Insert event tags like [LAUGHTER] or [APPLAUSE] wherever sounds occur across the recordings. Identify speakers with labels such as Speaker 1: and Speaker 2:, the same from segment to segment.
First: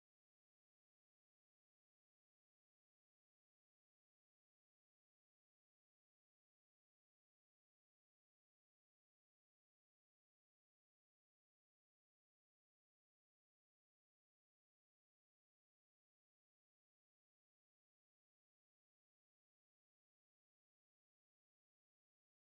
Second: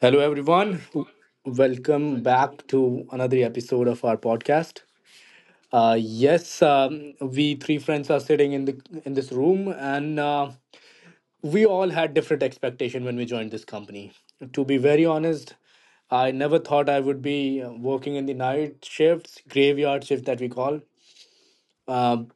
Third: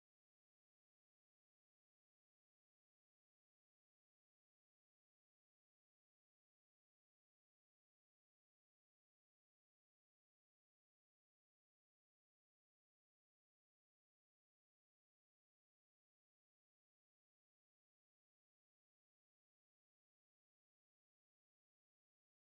Speaker 1: Hello, everyone. Welcome back to another episode of our podcast. Yes, we three friends are sitting in the in this room, and we all had different expectation when we joined this company. To be very honest, I never thought I would be working in the night shifts, graveyard shift that we call. Um,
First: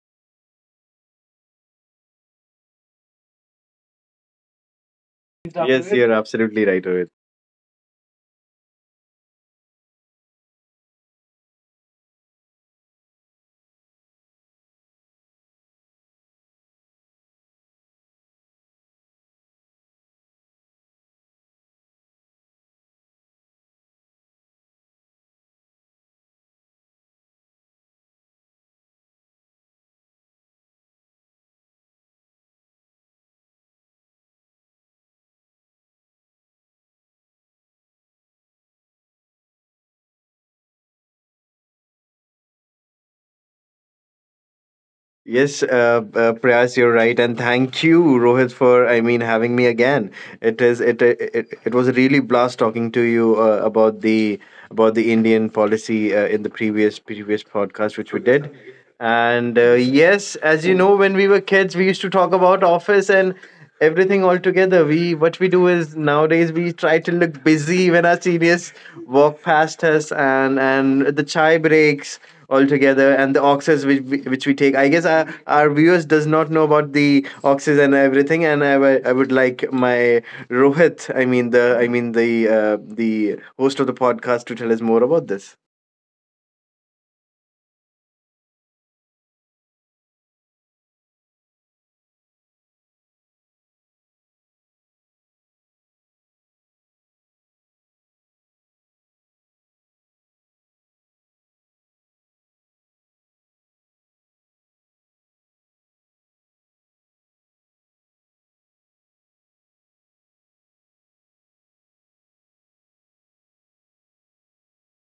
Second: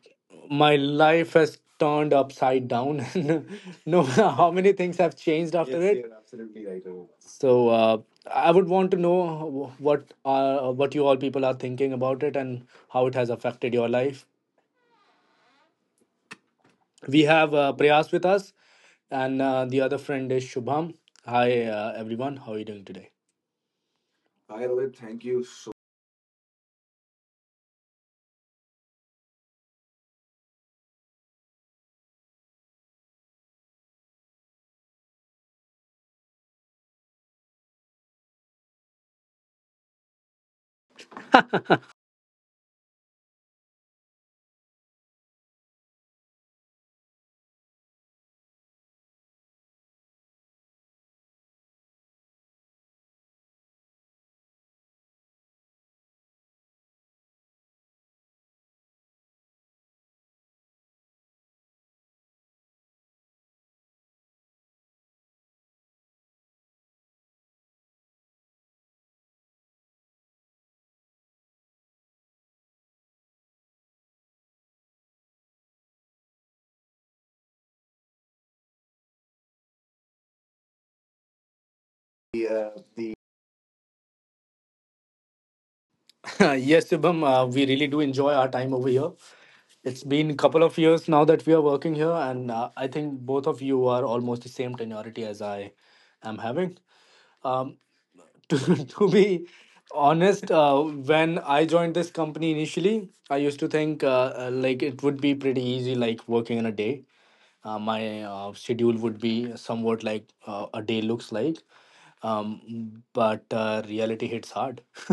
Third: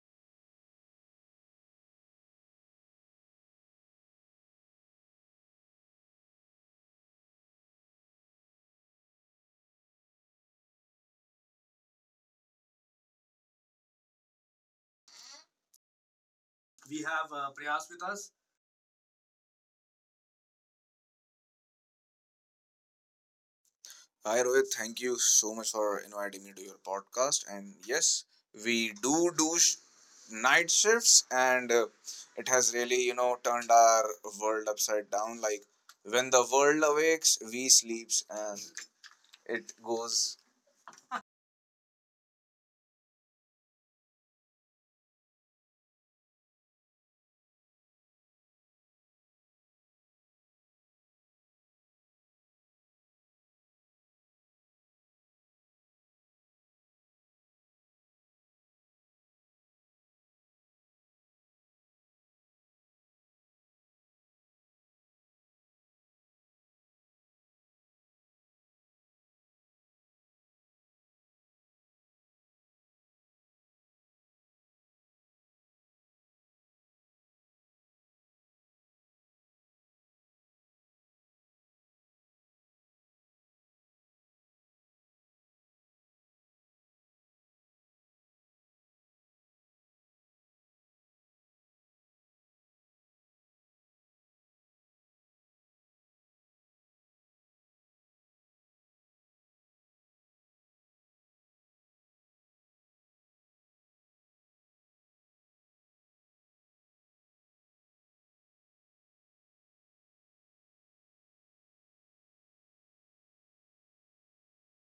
Speaker 1: my life has turned upside down. [LAUGHS] No matter how many things have changed after
Speaker 2: Yes,
Speaker 1: yes, it.
Speaker 2: you're
Speaker 1: You're
Speaker 2: absolutely
Speaker 1: absolutely
Speaker 2: right,
Speaker 1: right, Arun.
Speaker 2: Rohit.
Speaker 1: I would want to know what you all people are thinking about it and how it has affected your life.
Speaker 3: We
Speaker 1: We
Speaker 3: have
Speaker 1: have
Speaker 3: Prayas with
Speaker 1: Prayas with
Speaker 3: us.
Speaker 1: us, and the other friend is Shubham. Hi everyone, how are you doing today?
Speaker 3: Hi
Speaker 1: Hi
Speaker 3: Rohit,
Speaker 1: Rohit,
Speaker 3: thank you
Speaker 1: thank you
Speaker 3: so much
Speaker 1: so.
Speaker 3: for inviting me to your podcast. And yes, we do night shifts, and it has really turned our world upside down. Like when the world awakes, we sleeps, and it goes.
Speaker 2: Yes, Prayas, you're right, and thank you, Rohit, for having me again. It is it it, it was a really blast talking to you about the Indian policy in the previous previous podcast which we did. And yes, as you know, when we were kids, we used to talk about office and everything all together. We what we do is nowadays we try to look busy when our seniors walk past us and the chai breaks altogether, and the oxes which we take. I guess our viewers does not know about the oxes and everything, and I would like my Rohit, the host of the podcast to tell us more about this.
Speaker 1: [LAUGHS] Yes, Shubham, we really do enjoy our time over here. It's been a couple of years now that we are working here, and I think both of you are almost the same tenority as I am having. Um, [LAUGHS] to, to be honest, when I joined this company initially, I used to think like it would be pretty easy, like working in a day. My schedule would be somewhat like a day looks like, but reality hits hard. [LAUGHS]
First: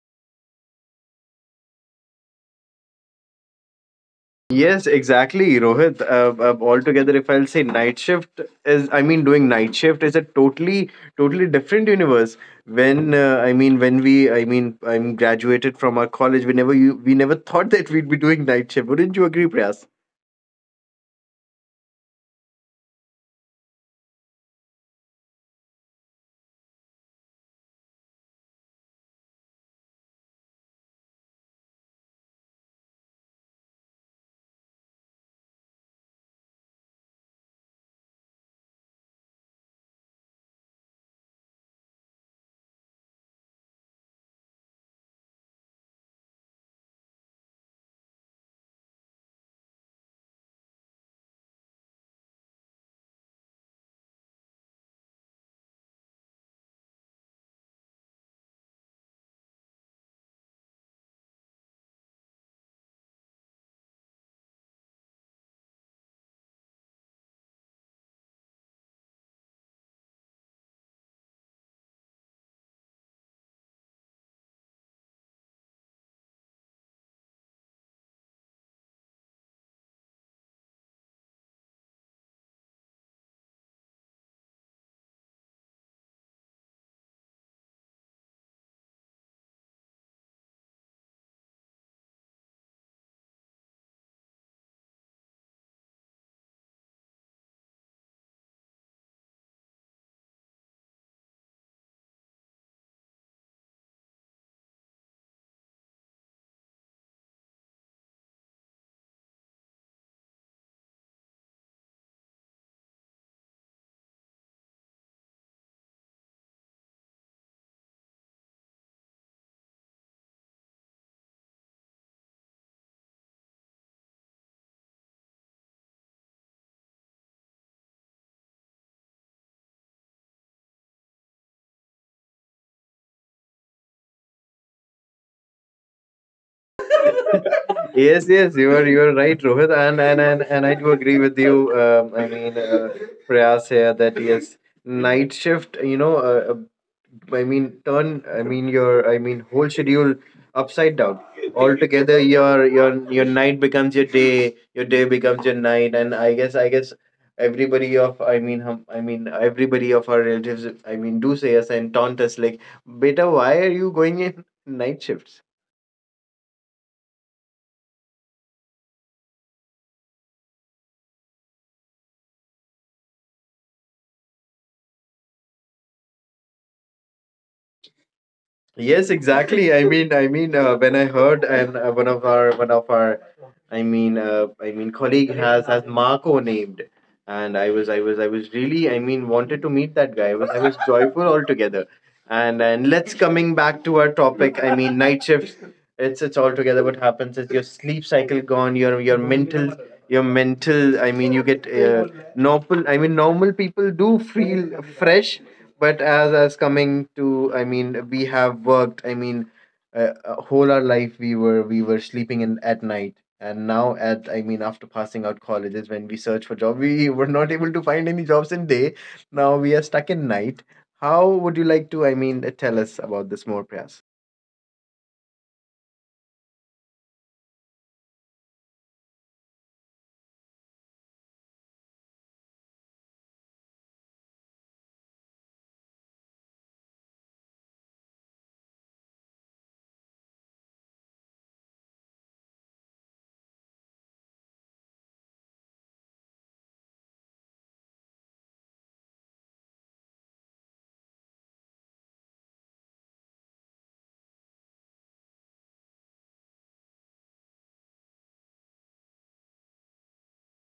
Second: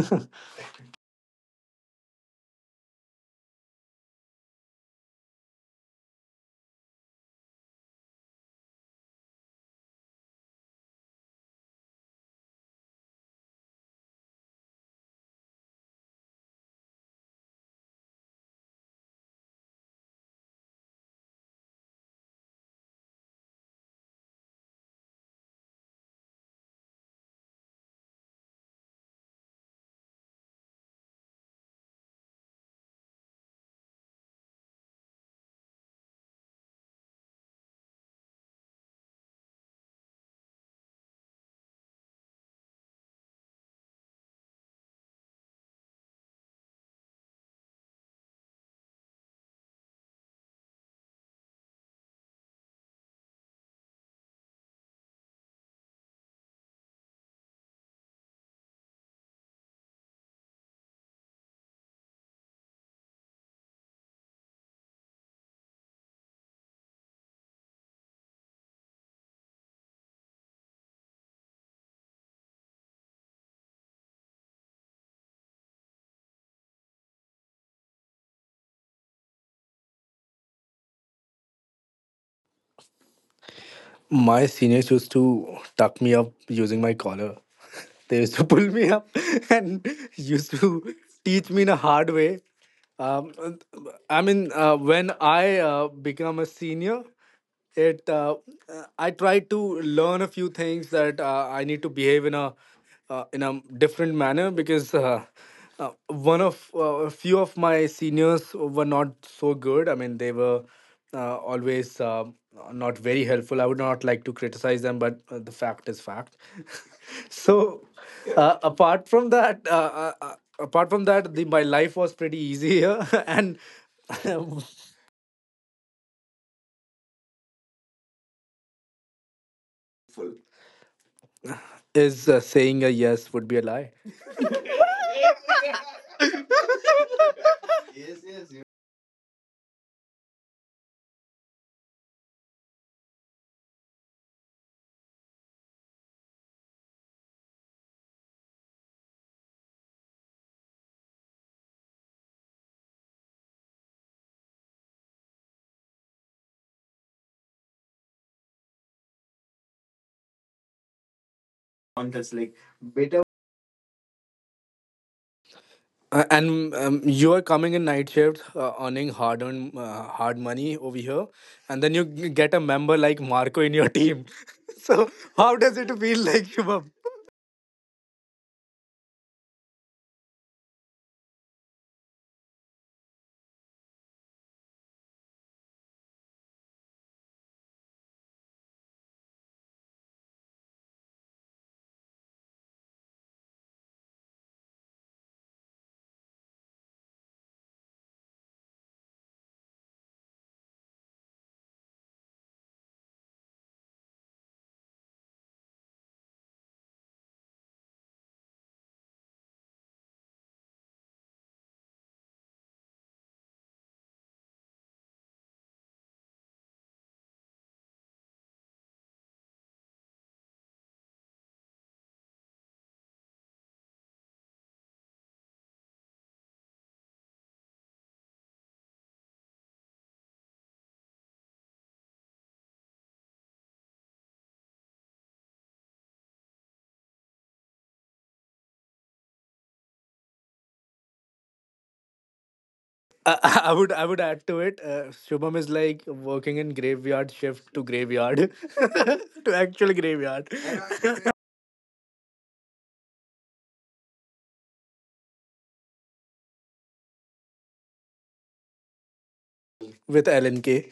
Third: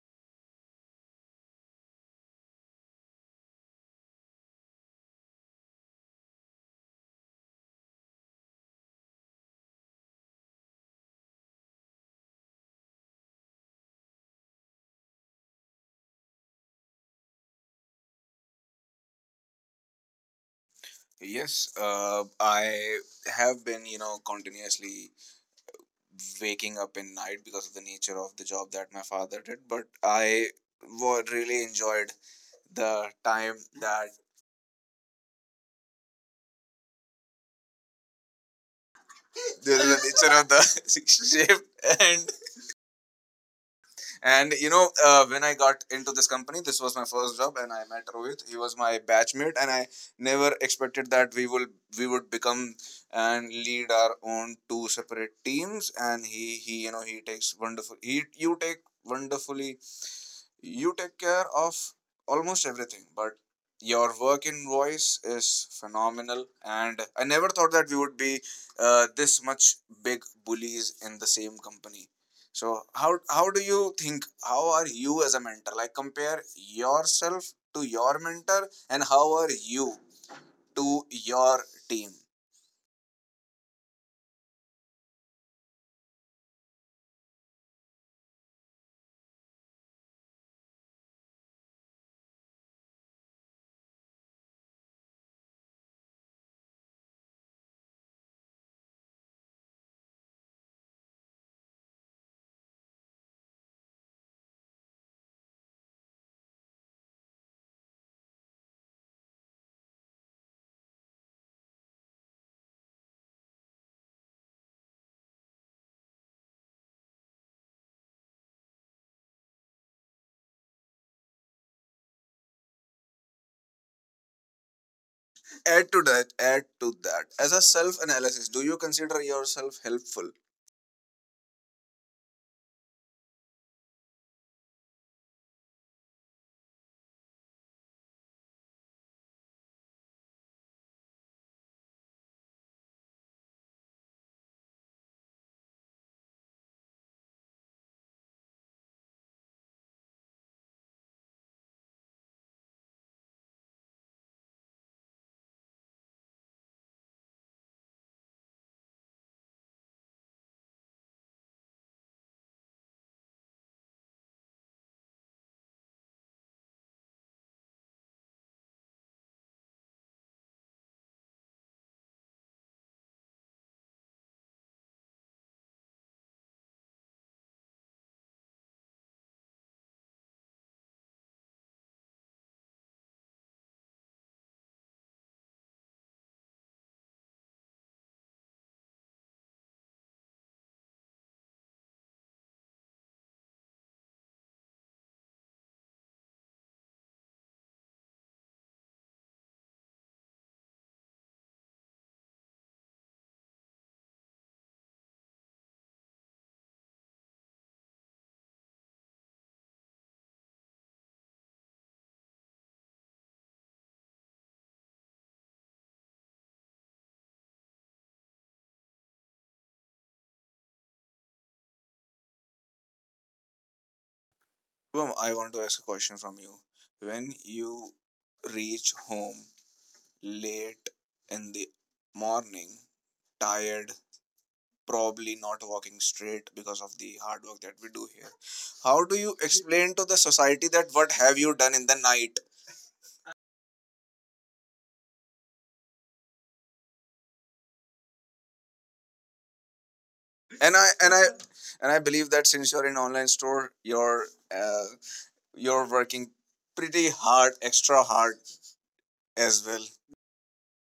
Speaker 2: Yes, exactly, Rohit, altogether, if I'll say, night shift is, doing night shift is a totally totally different universe. When when we I mean I'm graduated from our college, we never you we never thought that we'd be doing night shift. Wouldn't you agree, Prayas?
Speaker 3: Yes, I have been continuously waking up in night because of the nature of the job that my father did, but I really enjoyed the time that this is the nature of the [LAUGHS] shift. And and when I got into this company, this was my first job, and I met Rohit. He was my batchmate, and I never expected that we would become and lead our own two separate teams. And he he takes wonderful, he, you take wonderfully, you take care of almost everything, but your work invoice is phenomenal, and I never thought that we would be this much big bullies in the same company. So how do you think? How are you as a mentor? Like compare yourself to your mentor, and how are you to your team?
Speaker 1: My seniors used to tuck me up using my collar. [LAUGHS] They used to pull me up [LAUGHS] and used to teach me in a hard way. Um, when I become a senior, it I tried to learn a few things that I need to behave in a different manner because one of a few of my seniors were not so good, I mean they were always not very helpful, I would not like to criticize them, but the fact is fact. [LAUGHS] So apart from that apart from that my life was pretty easy here. [LAUGHS] And
Speaker 3: Add to that. Add to that. As a self analysis, do you consider yourself helpful?
Speaker 1: [LAUGHS] is saying a yes would be a lie.
Speaker 2: Yes,
Speaker 1: Yes, yes, you
Speaker 2: you are right, Rohit, and I do agree with you. Prayas here, that yes, night shift. You know, I mean, turn. I mean, your, whole schedule upside down altogether. Your night becomes your day. Your day becomes your night, and I guess everybody of, I mean everybody of our relatives, do say us and taunt
Speaker 1: want
Speaker 2: us
Speaker 1: us
Speaker 2: like,
Speaker 1: like
Speaker 2: beta,
Speaker 1: better.
Speaker 2: why are you going in night shifts?
Speaker 1: And You are coming in night shift, earning hard earned hard money over here, and then you get a member like Marco in your team. [LAUGHS] So how does it feel like, Shubham?
Speaker 2: Yes, exactly. When I heard, and one of our, colleague has Marco named, and I was really, wanted to meet that guy. I was joyful altogether. And let's coming back to our topic. I mean, night shift. It's altogether. What happens is, your sleep cycle gone. Your mental. I mean, you get normal. I mean, normal people do feel fresh, but as coming to, I mean, we have worked. I mean, whole our life we were sleeping in at night. And now, at I mean, after passing out colleges, when we search for job, we were not able to find any jobs in day. Now we are stuck in night. How would you like to, I mean, tell us about this more, Prayas?
Speaker 3: Boom, I want to ask a question from you. When you reach home late in the morning, tired, probably not walking straight because of the hard work that we do here, how do you explain to the society that what have you done in the night?
Speaker 1: Uh, [LAUGHS] I would add to it. Shubham is like working in graveyard shift to graveyard [LAUGHS] to actual graveyard
Speaker 3: and i and i
Speaker 1: [LAUGHS]
Speaker 3: and i believe that since you're in online store, uh, you're working pretty hard, extra hard as well.
Speaker 1: with LNK.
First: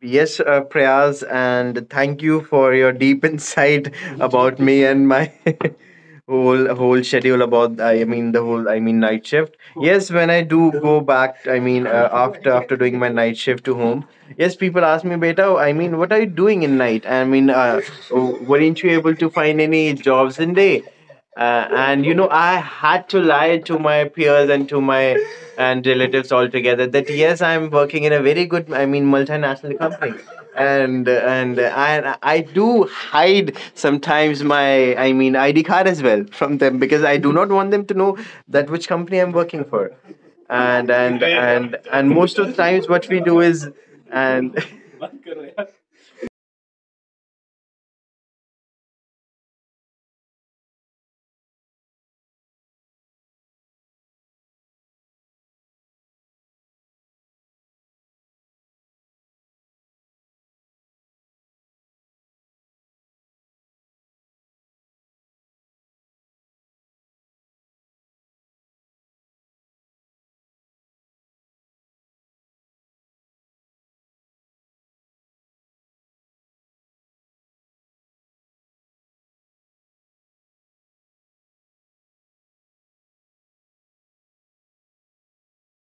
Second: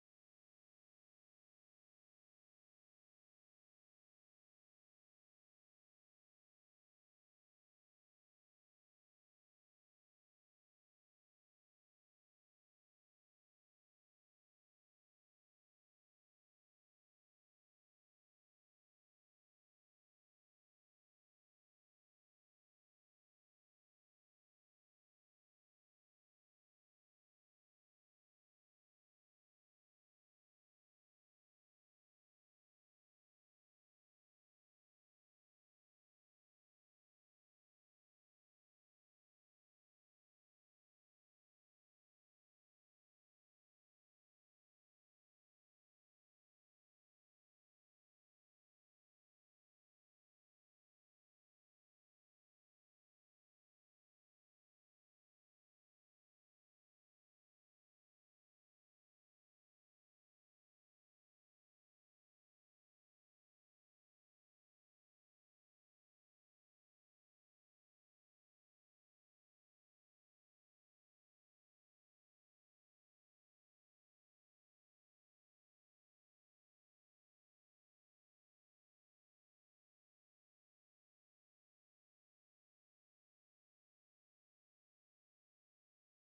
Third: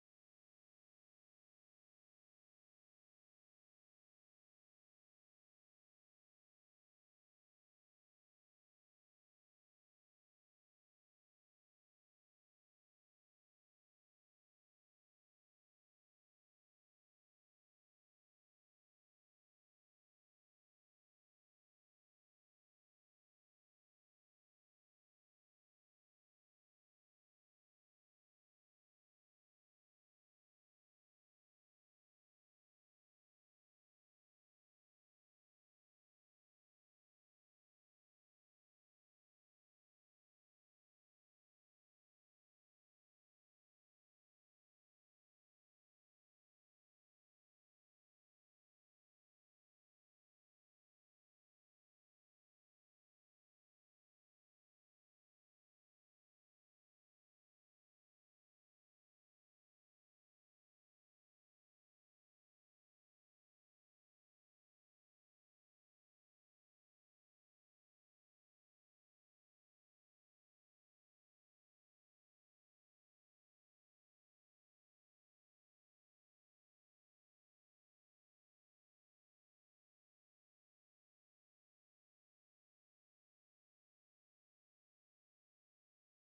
Speaker 2: Yes, Prayas, and thank you for your deep insight [LAUGHS] about me and my [LAUGHS] whole whole schedule about, I mean, the whole, I mean, night shift. Yes, when I do go back, I mean, after after doing my night shift to home, yes, people ask me, beta, I mean, what are you doing in night? I mean, weren't you able to find any jobs in day? And you know, I had to lie to my peers and to my and relatives altogether that yes, I'm working in a very good, I mean, multinational company. And I do hide sometimes my, ID card as well from them because I do not want them to know that which company I'm working for, and most of the times what we do is and. [LAUGHS]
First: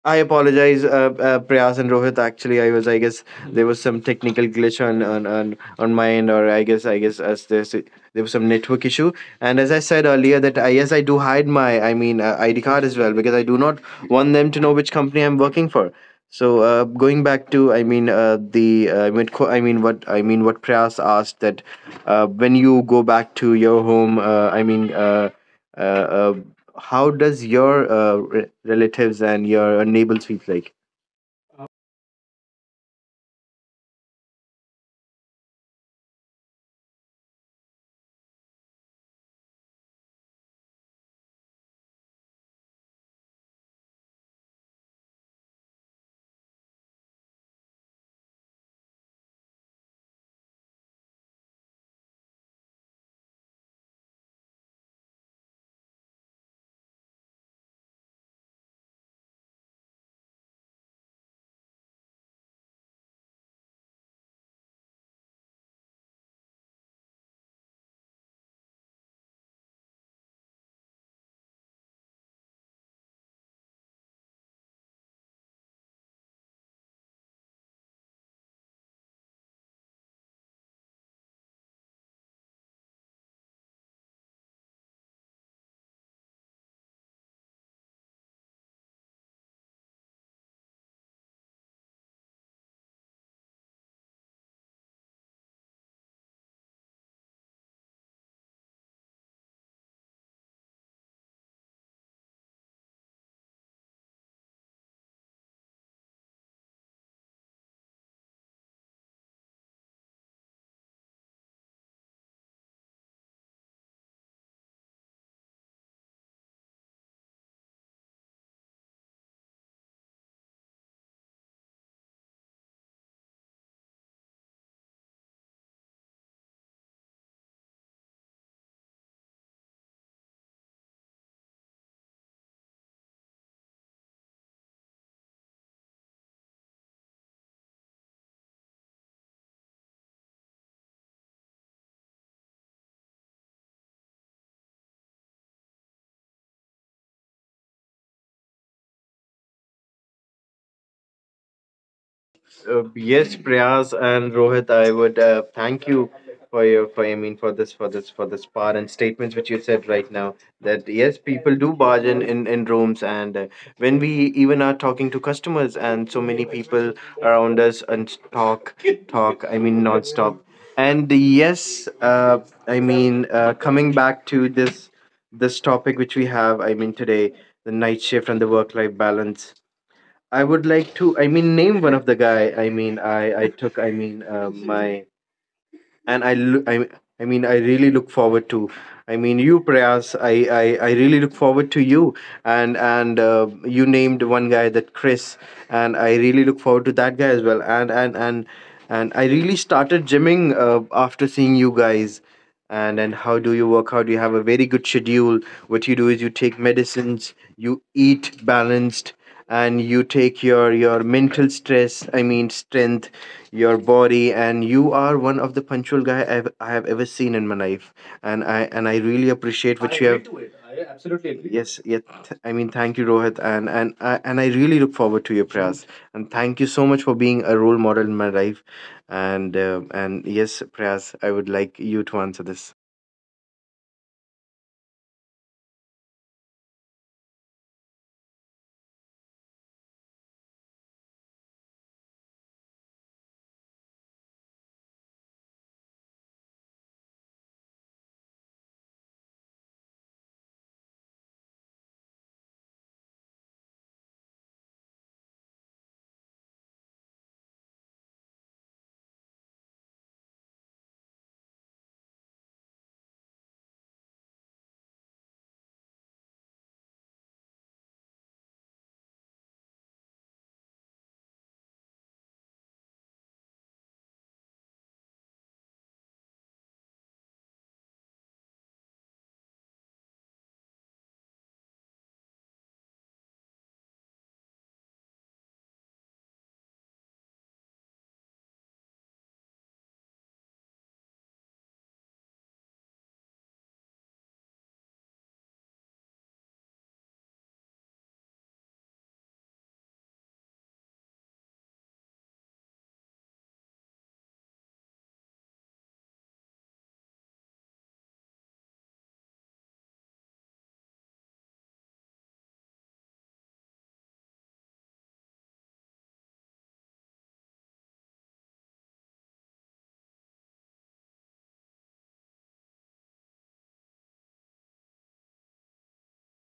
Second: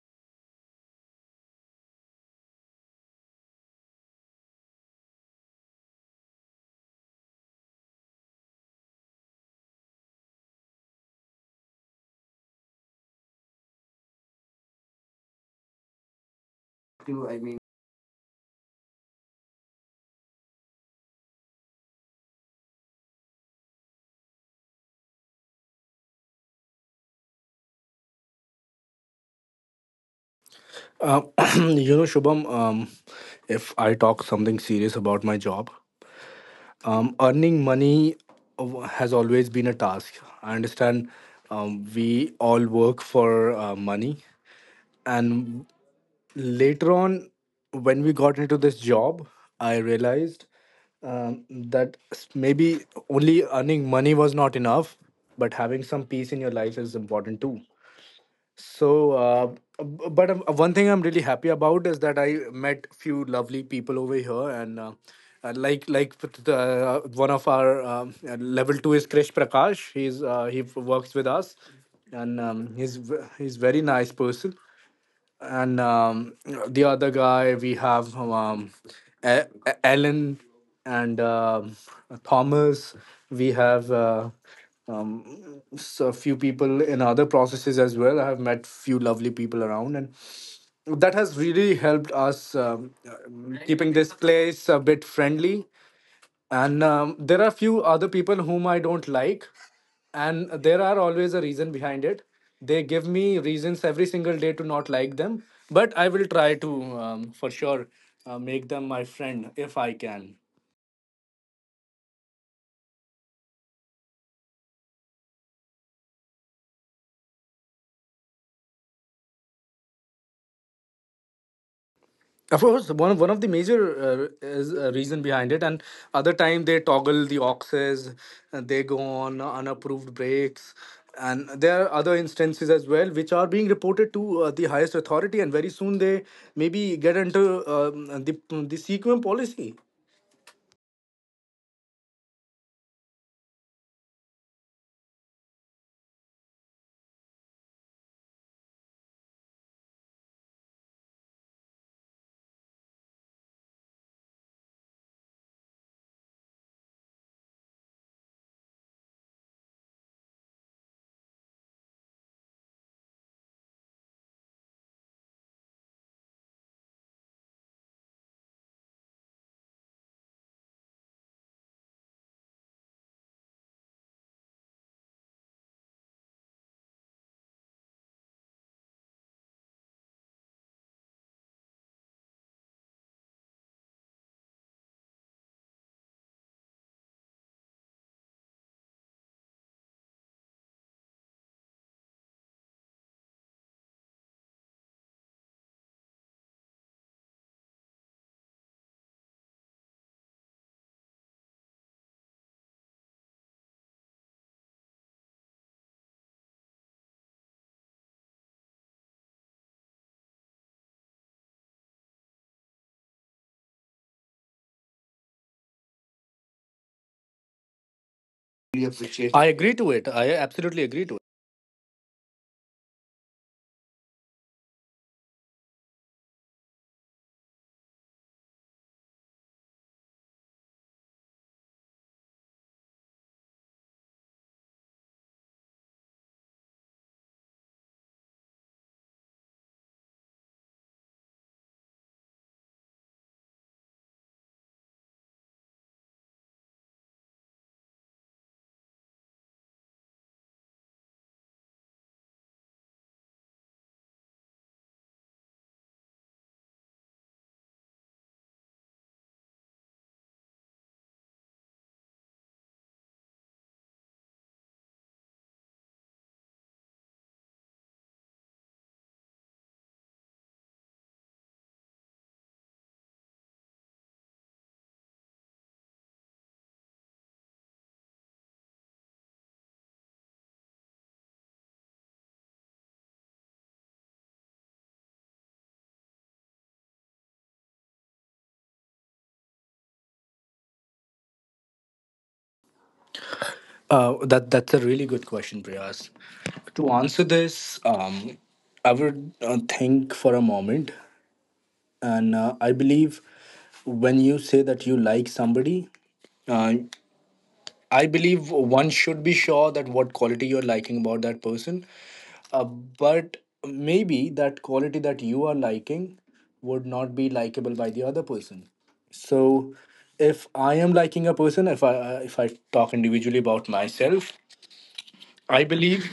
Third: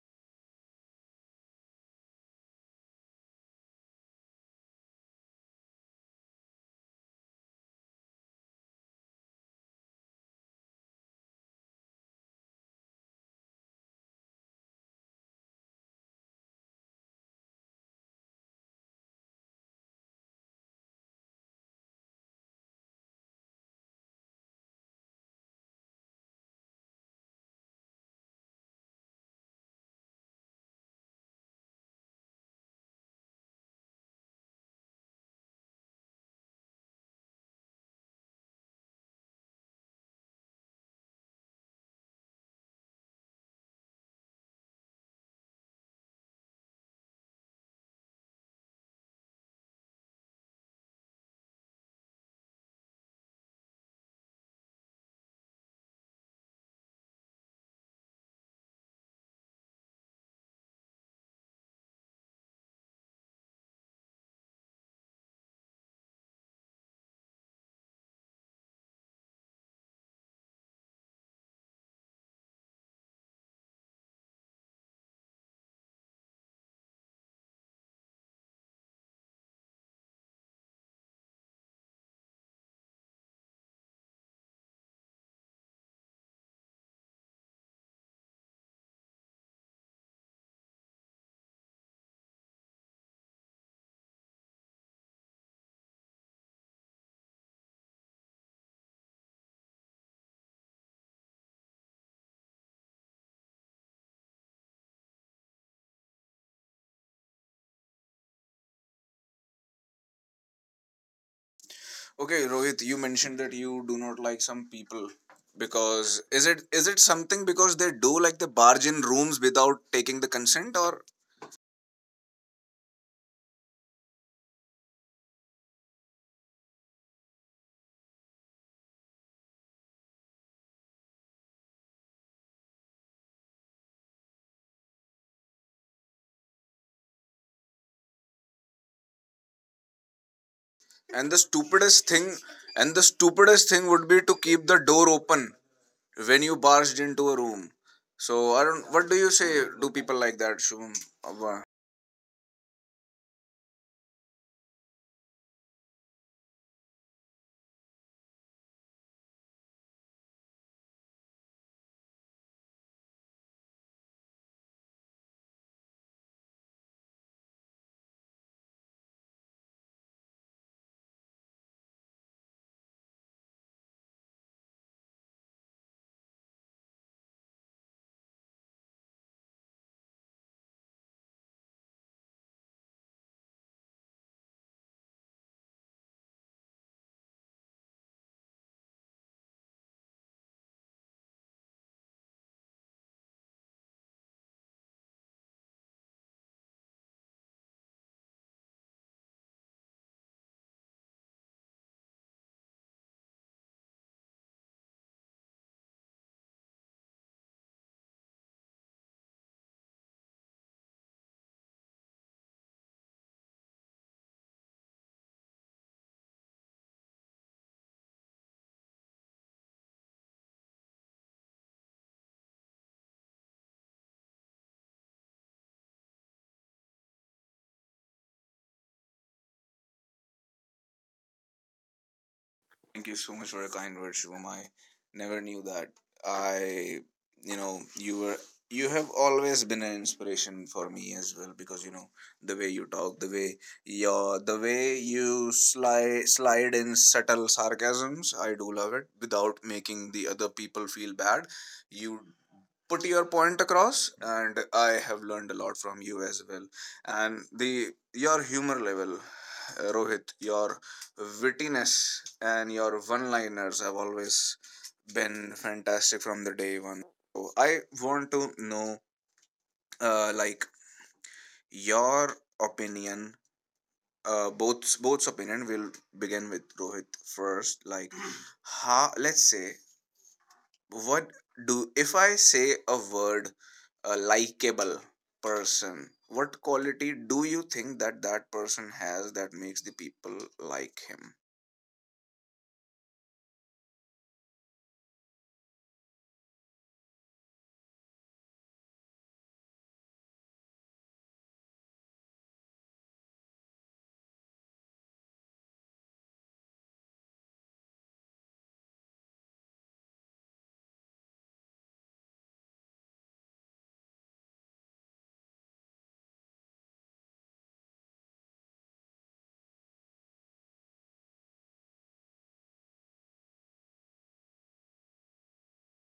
Speaker 2: I apologize, Prayas and Rohit. Actually, I was, I guess, there was some technical glitch on on my end, or I guess, as there was some network issue. And as I said earlier, that I, yes, I do hide my, I mean, ID card as well because I do not want them to know which company I'm working for. So going
Speaker 1: To I
Speaker 2: back
Speaker 1: mean.
Speaker 2: to, I mean, the, I mean, I mean, what Prayas asked, that when you go back to your home, I mean. Uh, uh, how does your relatives and your neighbors feel like?
Speaker 1: Um, [CLEARS THROAT] you know, Shubham, if I talk something serious about my job, earning money has always been a task. I understand we all work for money. And later on, when we got into this job, I realized that maybe only earning money was not enough, but having some peace in your life is important too. So, b- but one thing I'm really happy about is that I met few lovely people over here, and like with the one of our level two is Krish Prakash. He works with us, and he's very nice person, and the other guy we have, E- Ellen and Thomas. We have um, a few people in other processes as well. I have met few lovely people around, and that has really helped us keeping this place a bit friendly. And there are few other people whom I don't like, and there are always a reason behind it. They give me reasons every single day to not like them, but I will try to, for sure, make them my friend if I can.
Speaker 3: Okay Rohit, you mentioned that you do not like some people, because is it something because they do like the bargain rooms without taking the consent? Or
Speaker 1: Of course, one of the major is a reason behind it, and other time they toggle the oxes and they go on unapproved breaks, and there are other instances as well which are being reported to the highest authority, and very soon they maybe get into, um, the CQM policy.
Speaker 3: and the stupidest thing and the stupidest thing would be to keep the door open when you barged into a room. So I don't, what do you say, do people like that, Shubham? Wow.
Speaker 2: Yes, Prayas and Rohit, I would thank you for your for I mean for this part and statements which you said right now, that yes, people do barge in in rooms. And when we even are talking to customers and so many people around us, and talk, I mean, non-stop. And yes, I mean, coming back to this this topic which we have, I mean, today, the night shift and the work life balance. I would like to. I mean, name one of the guy. I mean, I took. I mean, my and I look. I really look forward to. I mean, you, Prayas. I really look forward to you. And you named one guy, that Chris. And I really look forward to that guy as well. And I really started gymming after seeing you guys. And then, how do you work out? You have a very good schedule. What you do is, you take medicines, you eat balanced, and you take your mental stress, I mean, strength, your body. And you are one of the punctual guy I have ever seen in my life. And I
Speaker 1: Really
Speaker 2: really
Speaker 1: appreciate, I
Speaker 2: appreciate what I, you
Speaker 1: agree
Speaker 2: agree,
Speaker 1: to
Speaker 2: have to
Speaker 1: it.
Speaker 2: it.
Speaker 1: I
Speaker 2: I
Speaker 1: absolutely
Speaker 2: absolutely
Speaker 1: agree to
Speaker 2: agree.
Speaker 1: it.
Speaker 2: Yes, yeah. Thank you, Rohit. And and I really look forward to your prayers. And thank you so much for being a role model in my life. And and yes, Prayas, I would like you to answer this.
Speaker 3: Thank you so much for your kind words, Shubham. I never knew that I you know you were, you have always been an inspiration for me as well, because you know the way you talk, the way you slide in subtle sarcasms, I do love it. Without making the other people feel bad, you put your point across, and I have learned a lot from you as well. And the your humor level, Rohit, your wittiness and your one liners have always been fantastic from the day one. So I want to know, like your opinion, both's opinion. Will begin with Rohit first. Like how, let's say, what do, if I say a word, a likable person, what quality do you think that that person has that makes the people like him?
Speaker 1: That that's a really good question, Priyas. To answer this, I would think for a moment, and I believe when you say that you like somebody, uh, I believe one should be sure that what quality you're liking about that person, but maybe that quality that you are liking would not be likable by the other person. So if I am liking a person if I talk individually about myself, I believe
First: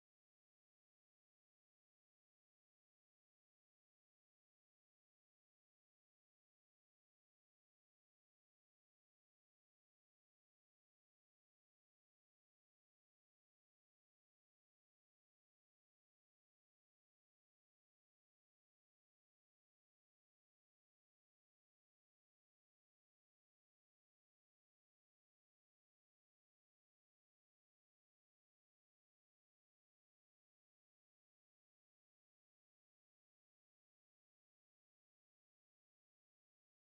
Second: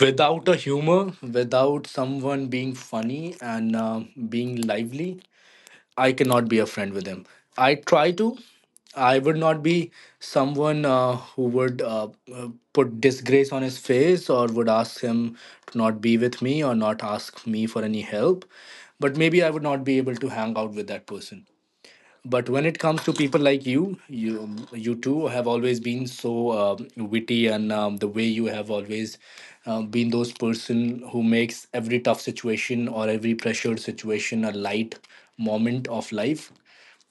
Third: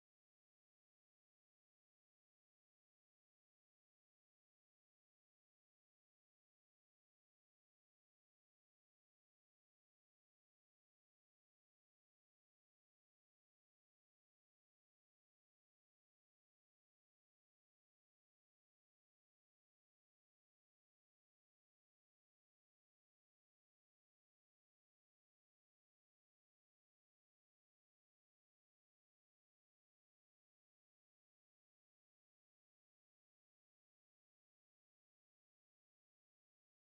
Speaker 1: without a humor, without someone being funny and being lively, I cannot be a friend with him. I try to. I would not be someone who would uh, put disgrace on his face or would ask him to not be with me or not ask me for any help. But maybe I would not be able to hang out with that person. But when it comes to people like you, you two have always been so witty, and the way you have always been those person who makes every tough situation or every pressured situation a light moment of life.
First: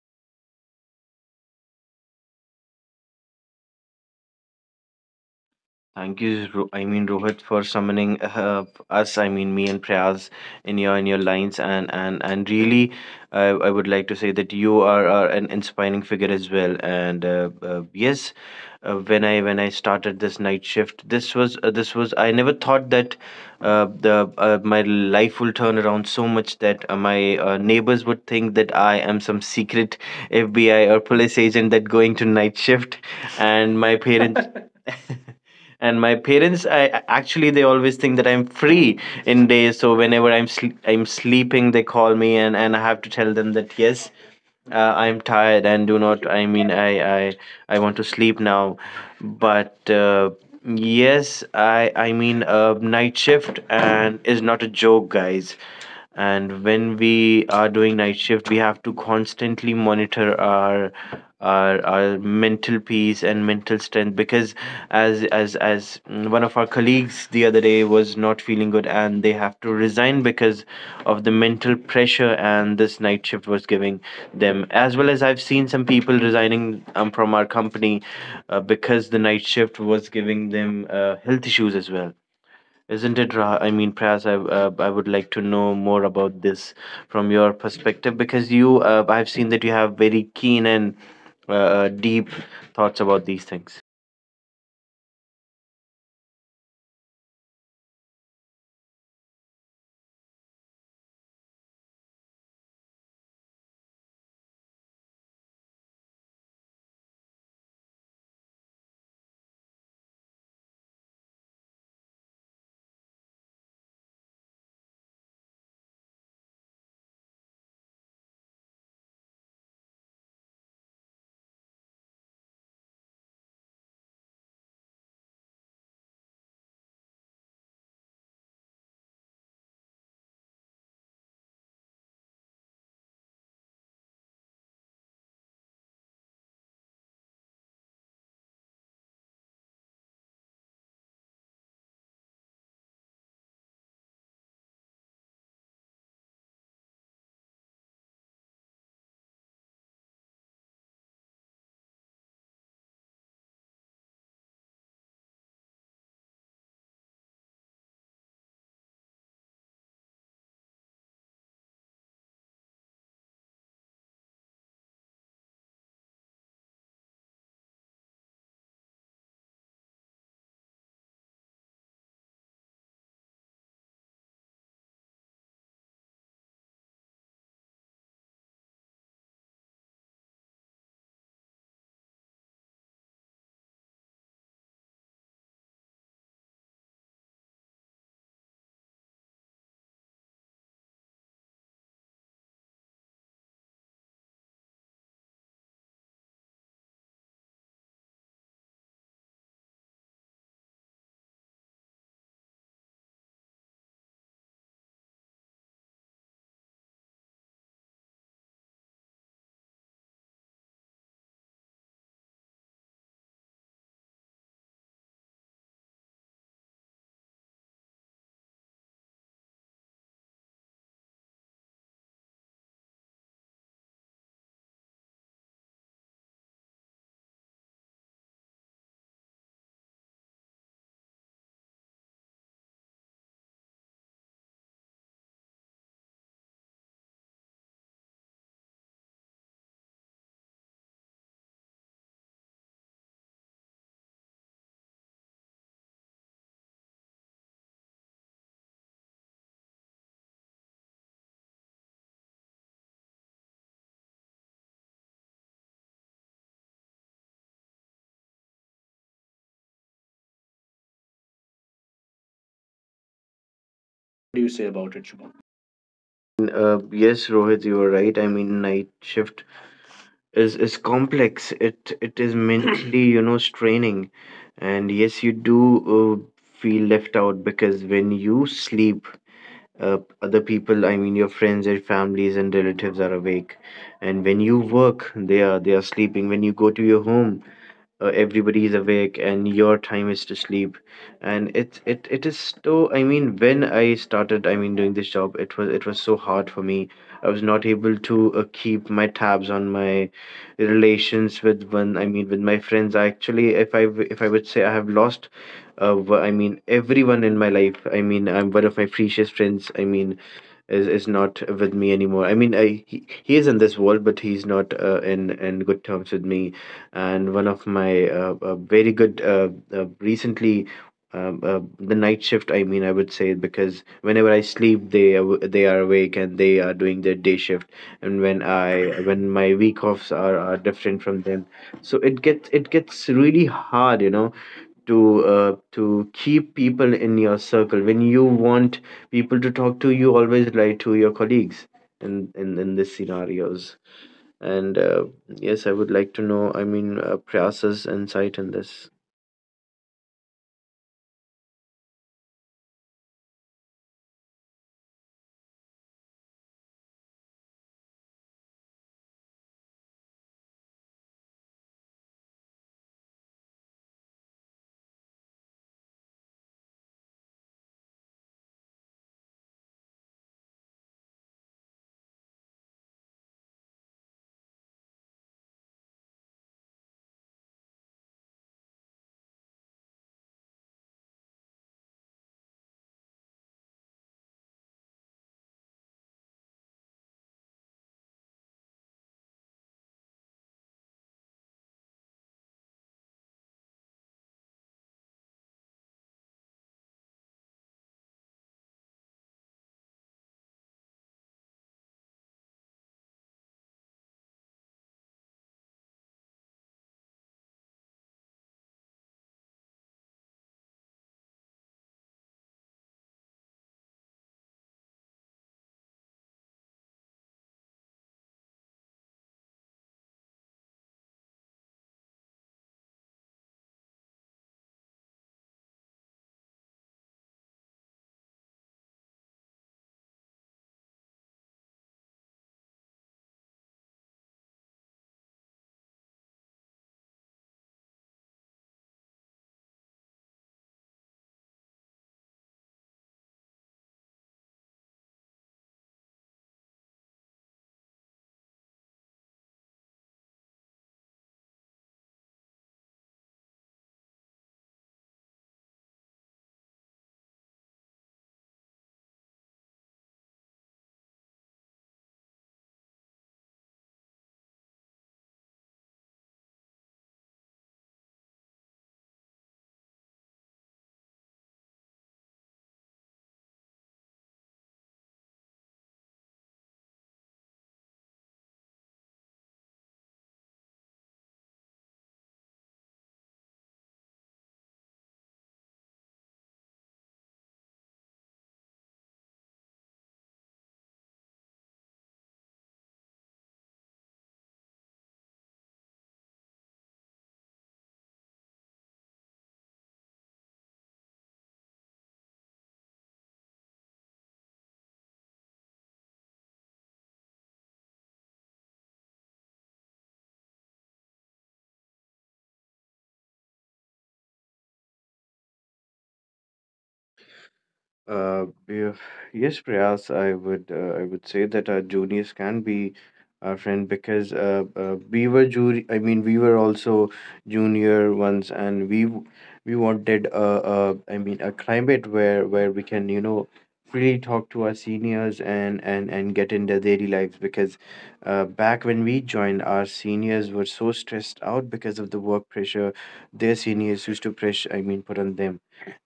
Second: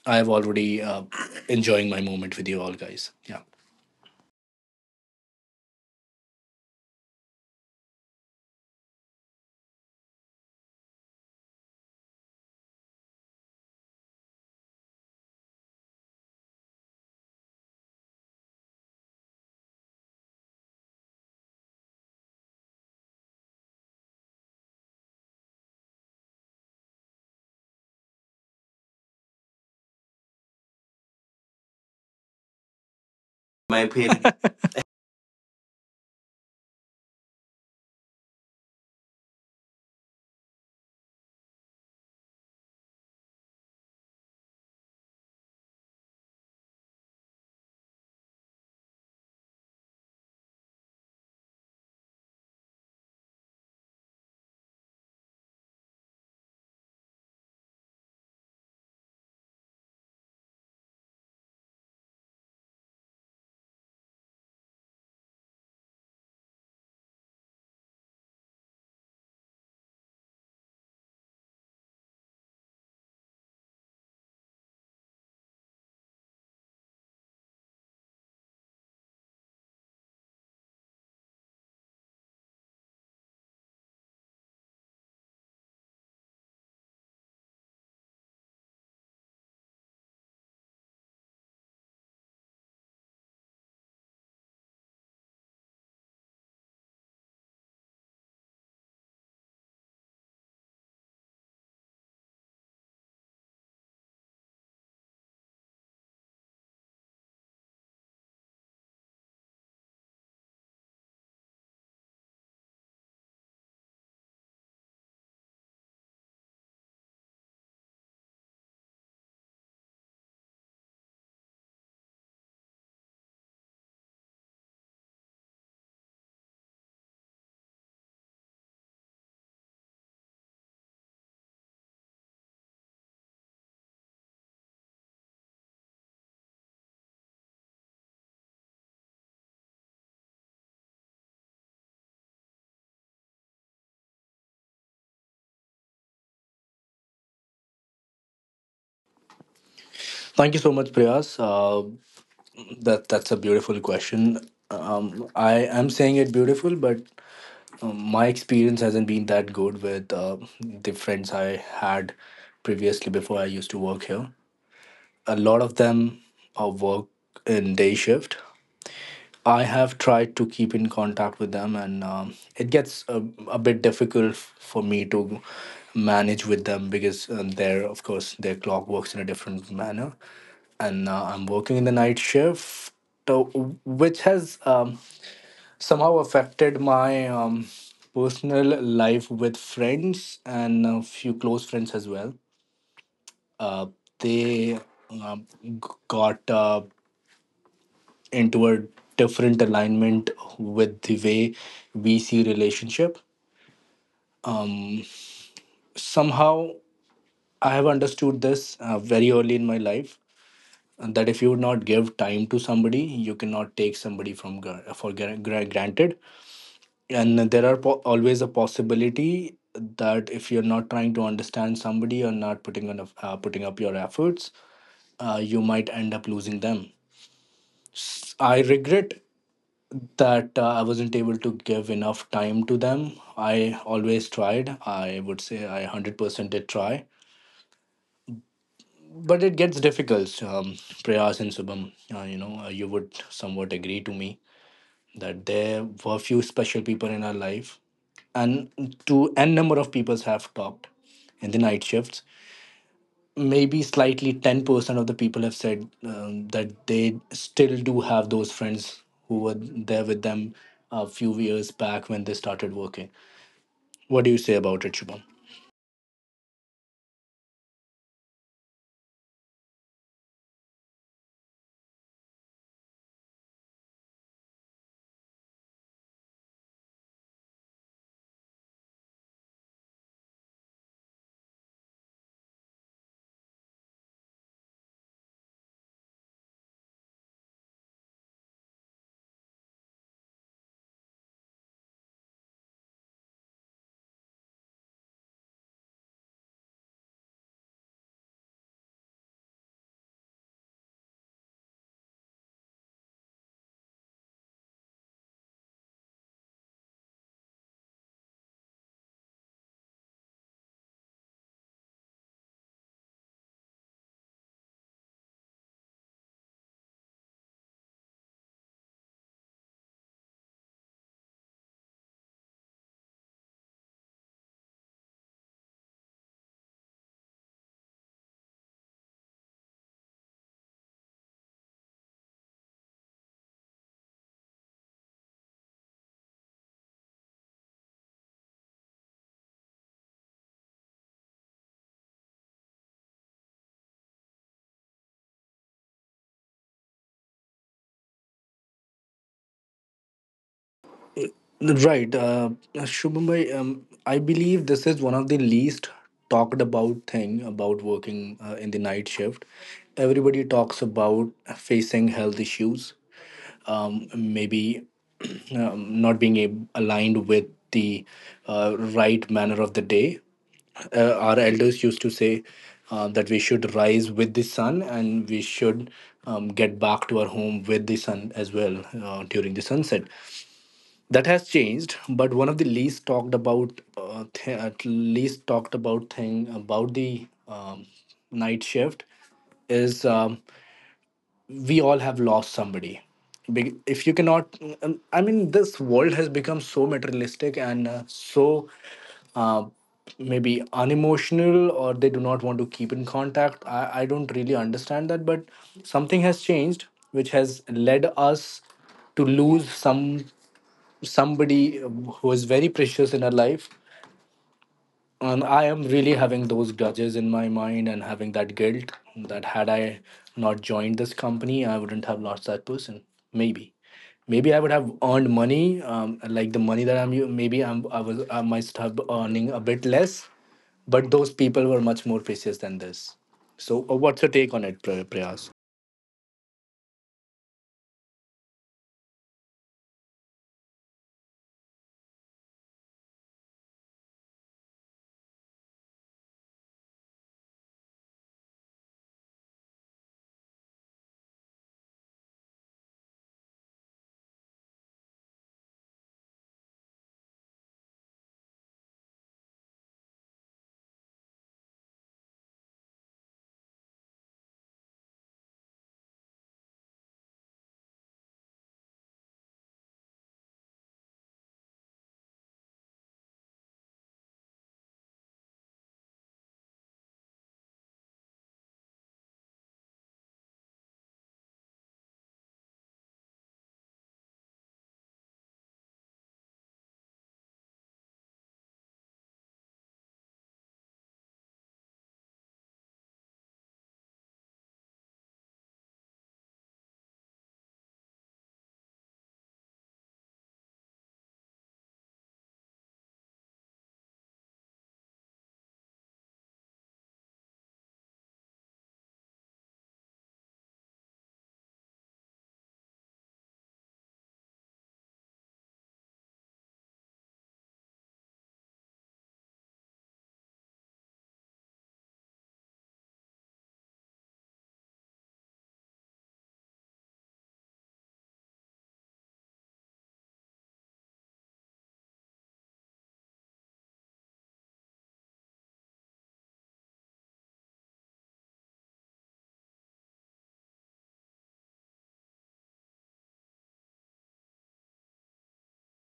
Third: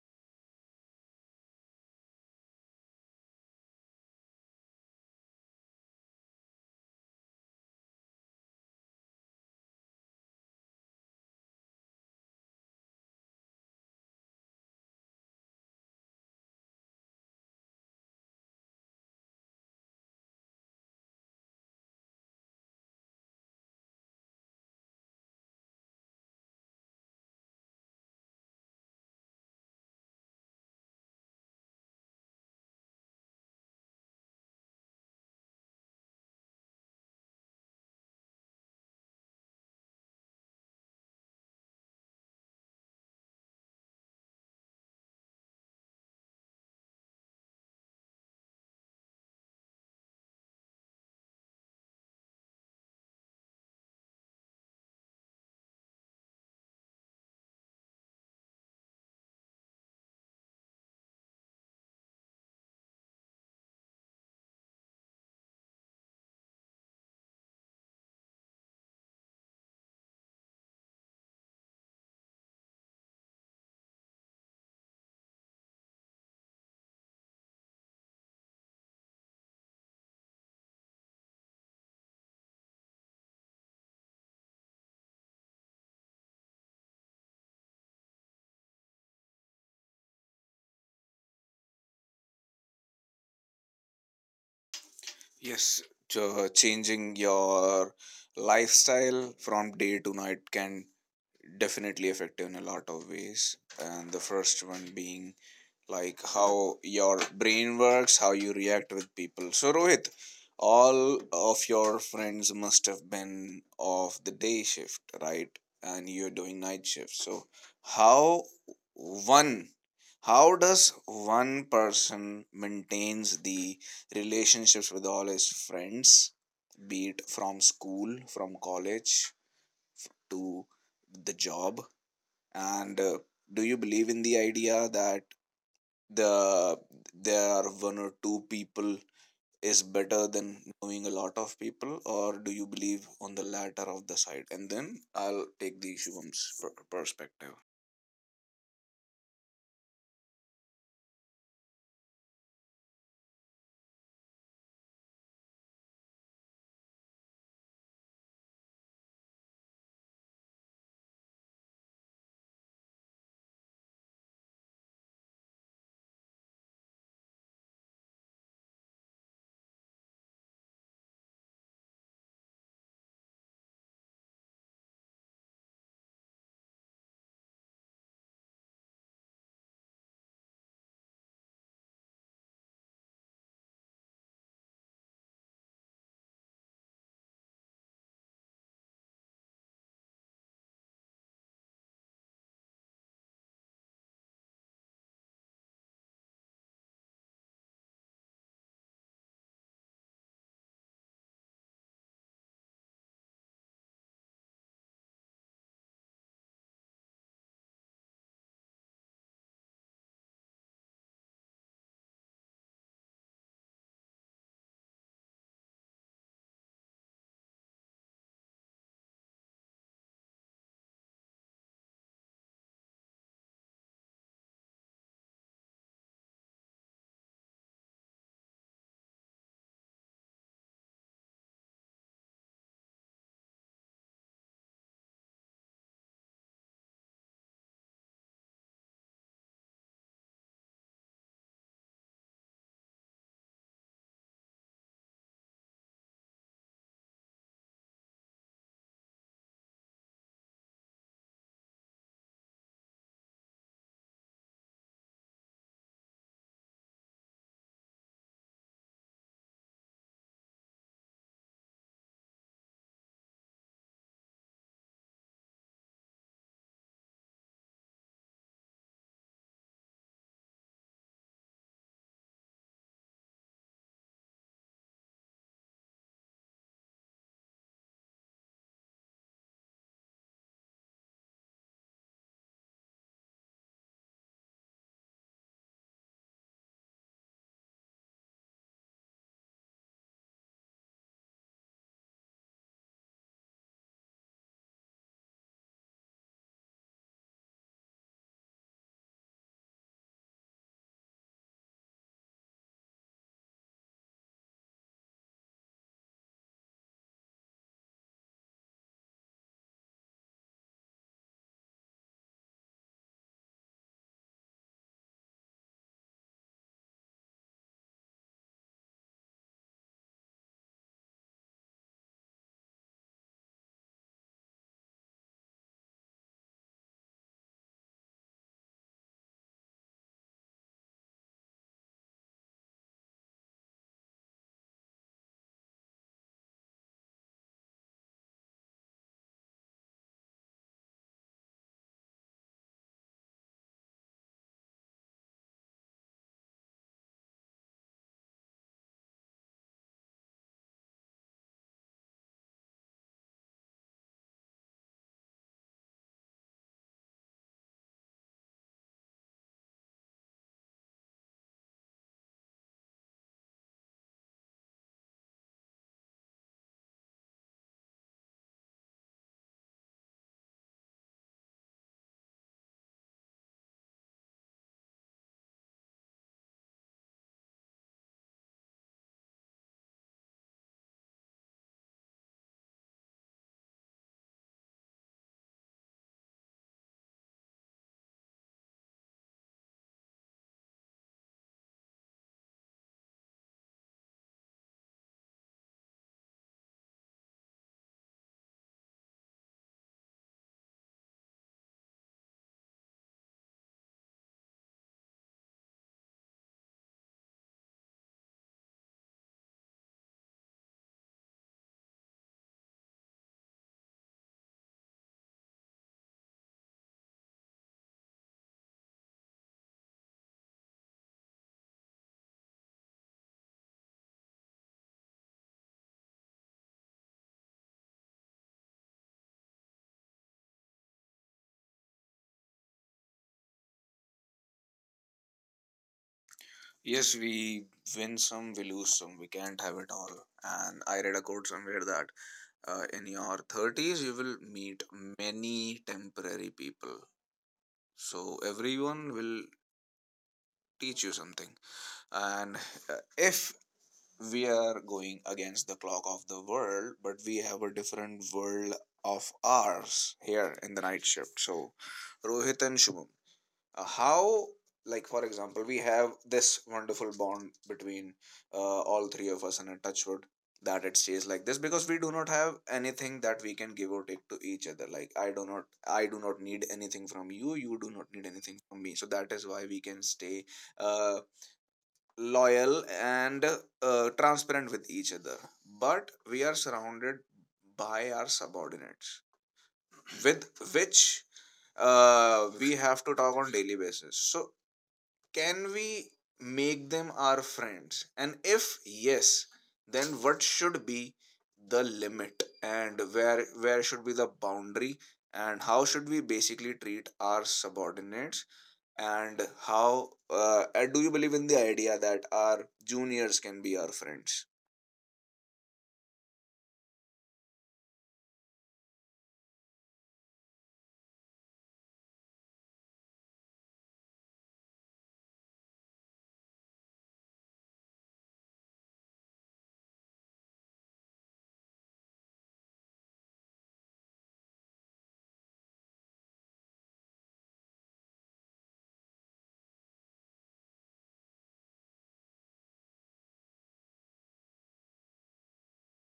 Speaker 1: I have already enjoying my moment with you all guys. Yeah.
Speaker 2: Thank you, Rohit, for summoning us. I mean, me and Prayas, in your lines. And really, I would like to say that are an inspiring figure as well. And yes, when I started this night shift, this was, I never thought that the my life will turn around so much that my neighbors would think that I am some secret FBI or police agent that going to night shift. And
Speaker 1: My opinion. [LAUGHS]
Speaker 2: my parents, actually they always think that I'm free in days, so whenever I'm sleeping, they call me. And I have to tell them that yes, uh, I'm tired and do not, I mean, I want to sleep now. But yes, night shift and is not a joke, guys. And when we are doing night shift, we have to constantly monitor our our mental peace and mental strength, because as mm, one of our colleagues the other day was not feeling good and they have to resign because of the mental pressure and this night shift was giving them, as well as I've seen some people resigning, from our company, because the night shift was giving them health issues as well. Isn't it, Pras, I would like to know more about this from your perspective, because you, I've seen that you have very keen and uh, deep thoughts about these things.
Speaker 3: Yes. ch- Changing your lifestyle from day to night can definitely affect you in a lot of ways, and the first one being like how your brain works, how you react with people. So, Rohit, all of your friends must have been of the day shift, right? And you're doing night shift. So, how one how does one person maintains the relationships with all his friends, be it from school, from college, to the job? And do you believe in the idea that the there are one or two people is better than knowing a lot of people, or do you believe on the latter of the side? And then I'll take the Shubham's perspective.
Speaker 1: Thank you so much, Priyas. That that's a beautiful question. I am saying it beautiful, but my experience hasn't been that good with the friends I had previously before I used to work here. A lot of them work in day shift. I have tried to keep in contact with them, and a bit difficult for me to manage with them because of course, their clock works in a different manner, and now I'm working in the night shift, which has somehow affected my personal life with friends and a few close friends as well. Uh, they um, g- got into a different alignment with the way we see relationship. Um, Somehow, I have understood this very early in my life. And that if you would not give time to somebody, you cannot take somebody for granted, and there are always a possibility that if you're not trying to understand somebody or not putting enough, putting up your efforts, you might end up losing them. I regret that I wasn't able to give enough time to them. I always tried, I would say I 100% did try, but it gets difficult, prayas and subham. You know, you would somewhat agree to me that there were few special people in our life, and to n number of people have talked in the night shifts, maybe slightly 10% of the people have said that they still do have those friends who were there with them a few years back when they started working. What do you say about it, shubham?
Speaker 2: Yes, Rohit, you are right. I mean, night shift is complex. It is mentally, [CLEARS THROAT] you know, straining. And yes, you do uh, feel left out because when you sleep, other people, I mean, your friends, your families and relatives are awake. And when you work, they are sleeping. When you go to your home, everybody is awake and your time is to sleep. And it's it it is. So I mean, when I started, I mean, doing this job, it was so hard for me. I was not able to keep my tabs on my relations with one, I mean, with my friends. I actually, if I would say, I have lost I mean, everyone in my life. I mean, I'm one of my precious friends, I mean, is not with me anymore. I mean, he is in this world, but he's not in good terms with me. And one of my very good recently. The night shift, I mean, I would say, because whenever I sleep, they are awake and they are doing their day shift. And when I when my week offs are different from them, so it gets really hard, you know, to keep people in your circle. When you want people to talk to you, always lie to your colleagues in these scenarios. And yes, I would like to know. I mean, Prasa's insight in this.
Speaker 1: Right, shubham bhai, I believe this is one of the least talked about thing about working in the night shift. Everybody talks about facing health issues, maybe [CLEARS THROAT] not being aligned with the right manner of the day. Our elders used to say that we should rise with the sun, and we should get back to our home with the sun as well during the sunset. That has changed, but one of the least talked about, at least talked about thing about the, night shift is. We all have lost somebody. If you cannot, I mean this world has become so materialistic and so uh, maybe unemotional, or they do not want to keep in contact, I don't really understand that, but something has changed which has led us to lose somebody who is very precious in our life. And I am really having those grudges in my mind and having that guilt that had I not joined this company, I wouldn't have lost that person. Maybe maybe I would have earned money, like the money that maybe I was I must have earning a bit less, but those people were much more precious than this. So what's your take on it, priyas?
Speaker 3: Yes, we win some, we lose some, we can't have it all. And I read a quote somewhere that in your 30s you will meet many temporary people, so everyone will teach you something. And if we are going against the clock of the world, but we have a different world of ours here in the night shift. So Rohit and Shubham, how, like for example, we have this wonderful bond between uh, all three of us, and a touchwood that it stays like this, because we do not have anything that we can give or take to each other. Like i do not need anything from you, you do not need anything from me, so that is why we can stay uh, loyal and transparent with each other. But we are surrounded by our subordinates, with which we have to talk on daily basis. So can we make them our friends? And if yes, then what should be the limit, and where should be the boundary, and how should we basically treat our subordinates? And how, do you believe in the idea that our juniors can be our friends?
Speaker 2: Uh, yeah, yes, Prayas, I would say that our juniors can be our friend, because we were we were also junior ones, and we wanted a, I mean, a climate where we can, you know, freely talk to our seniors, and get in their daily lives, because back when we joined, our seniors were so stressed out because of the work pressure, their seniors used to put on them.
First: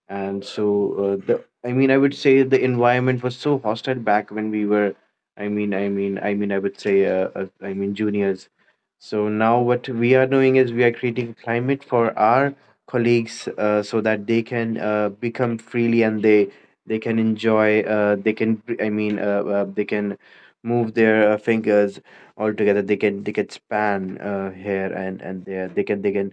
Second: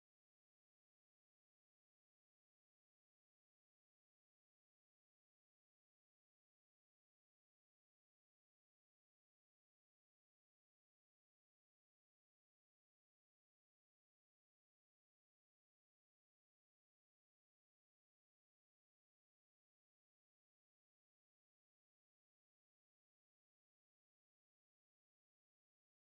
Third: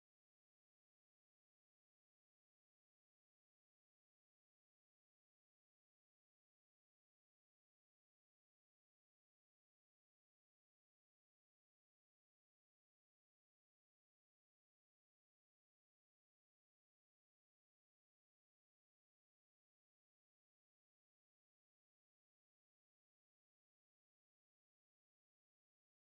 Speaker 2: And so the, I mean, I would say, the environment was so hostile back when we were, I would say, I mean, juniors. So now what we are doing is, we are creating climate for our colleagues, so that they can become freely, and they can enjoy, they can they can move their fingers altogether, they can span here and there, they can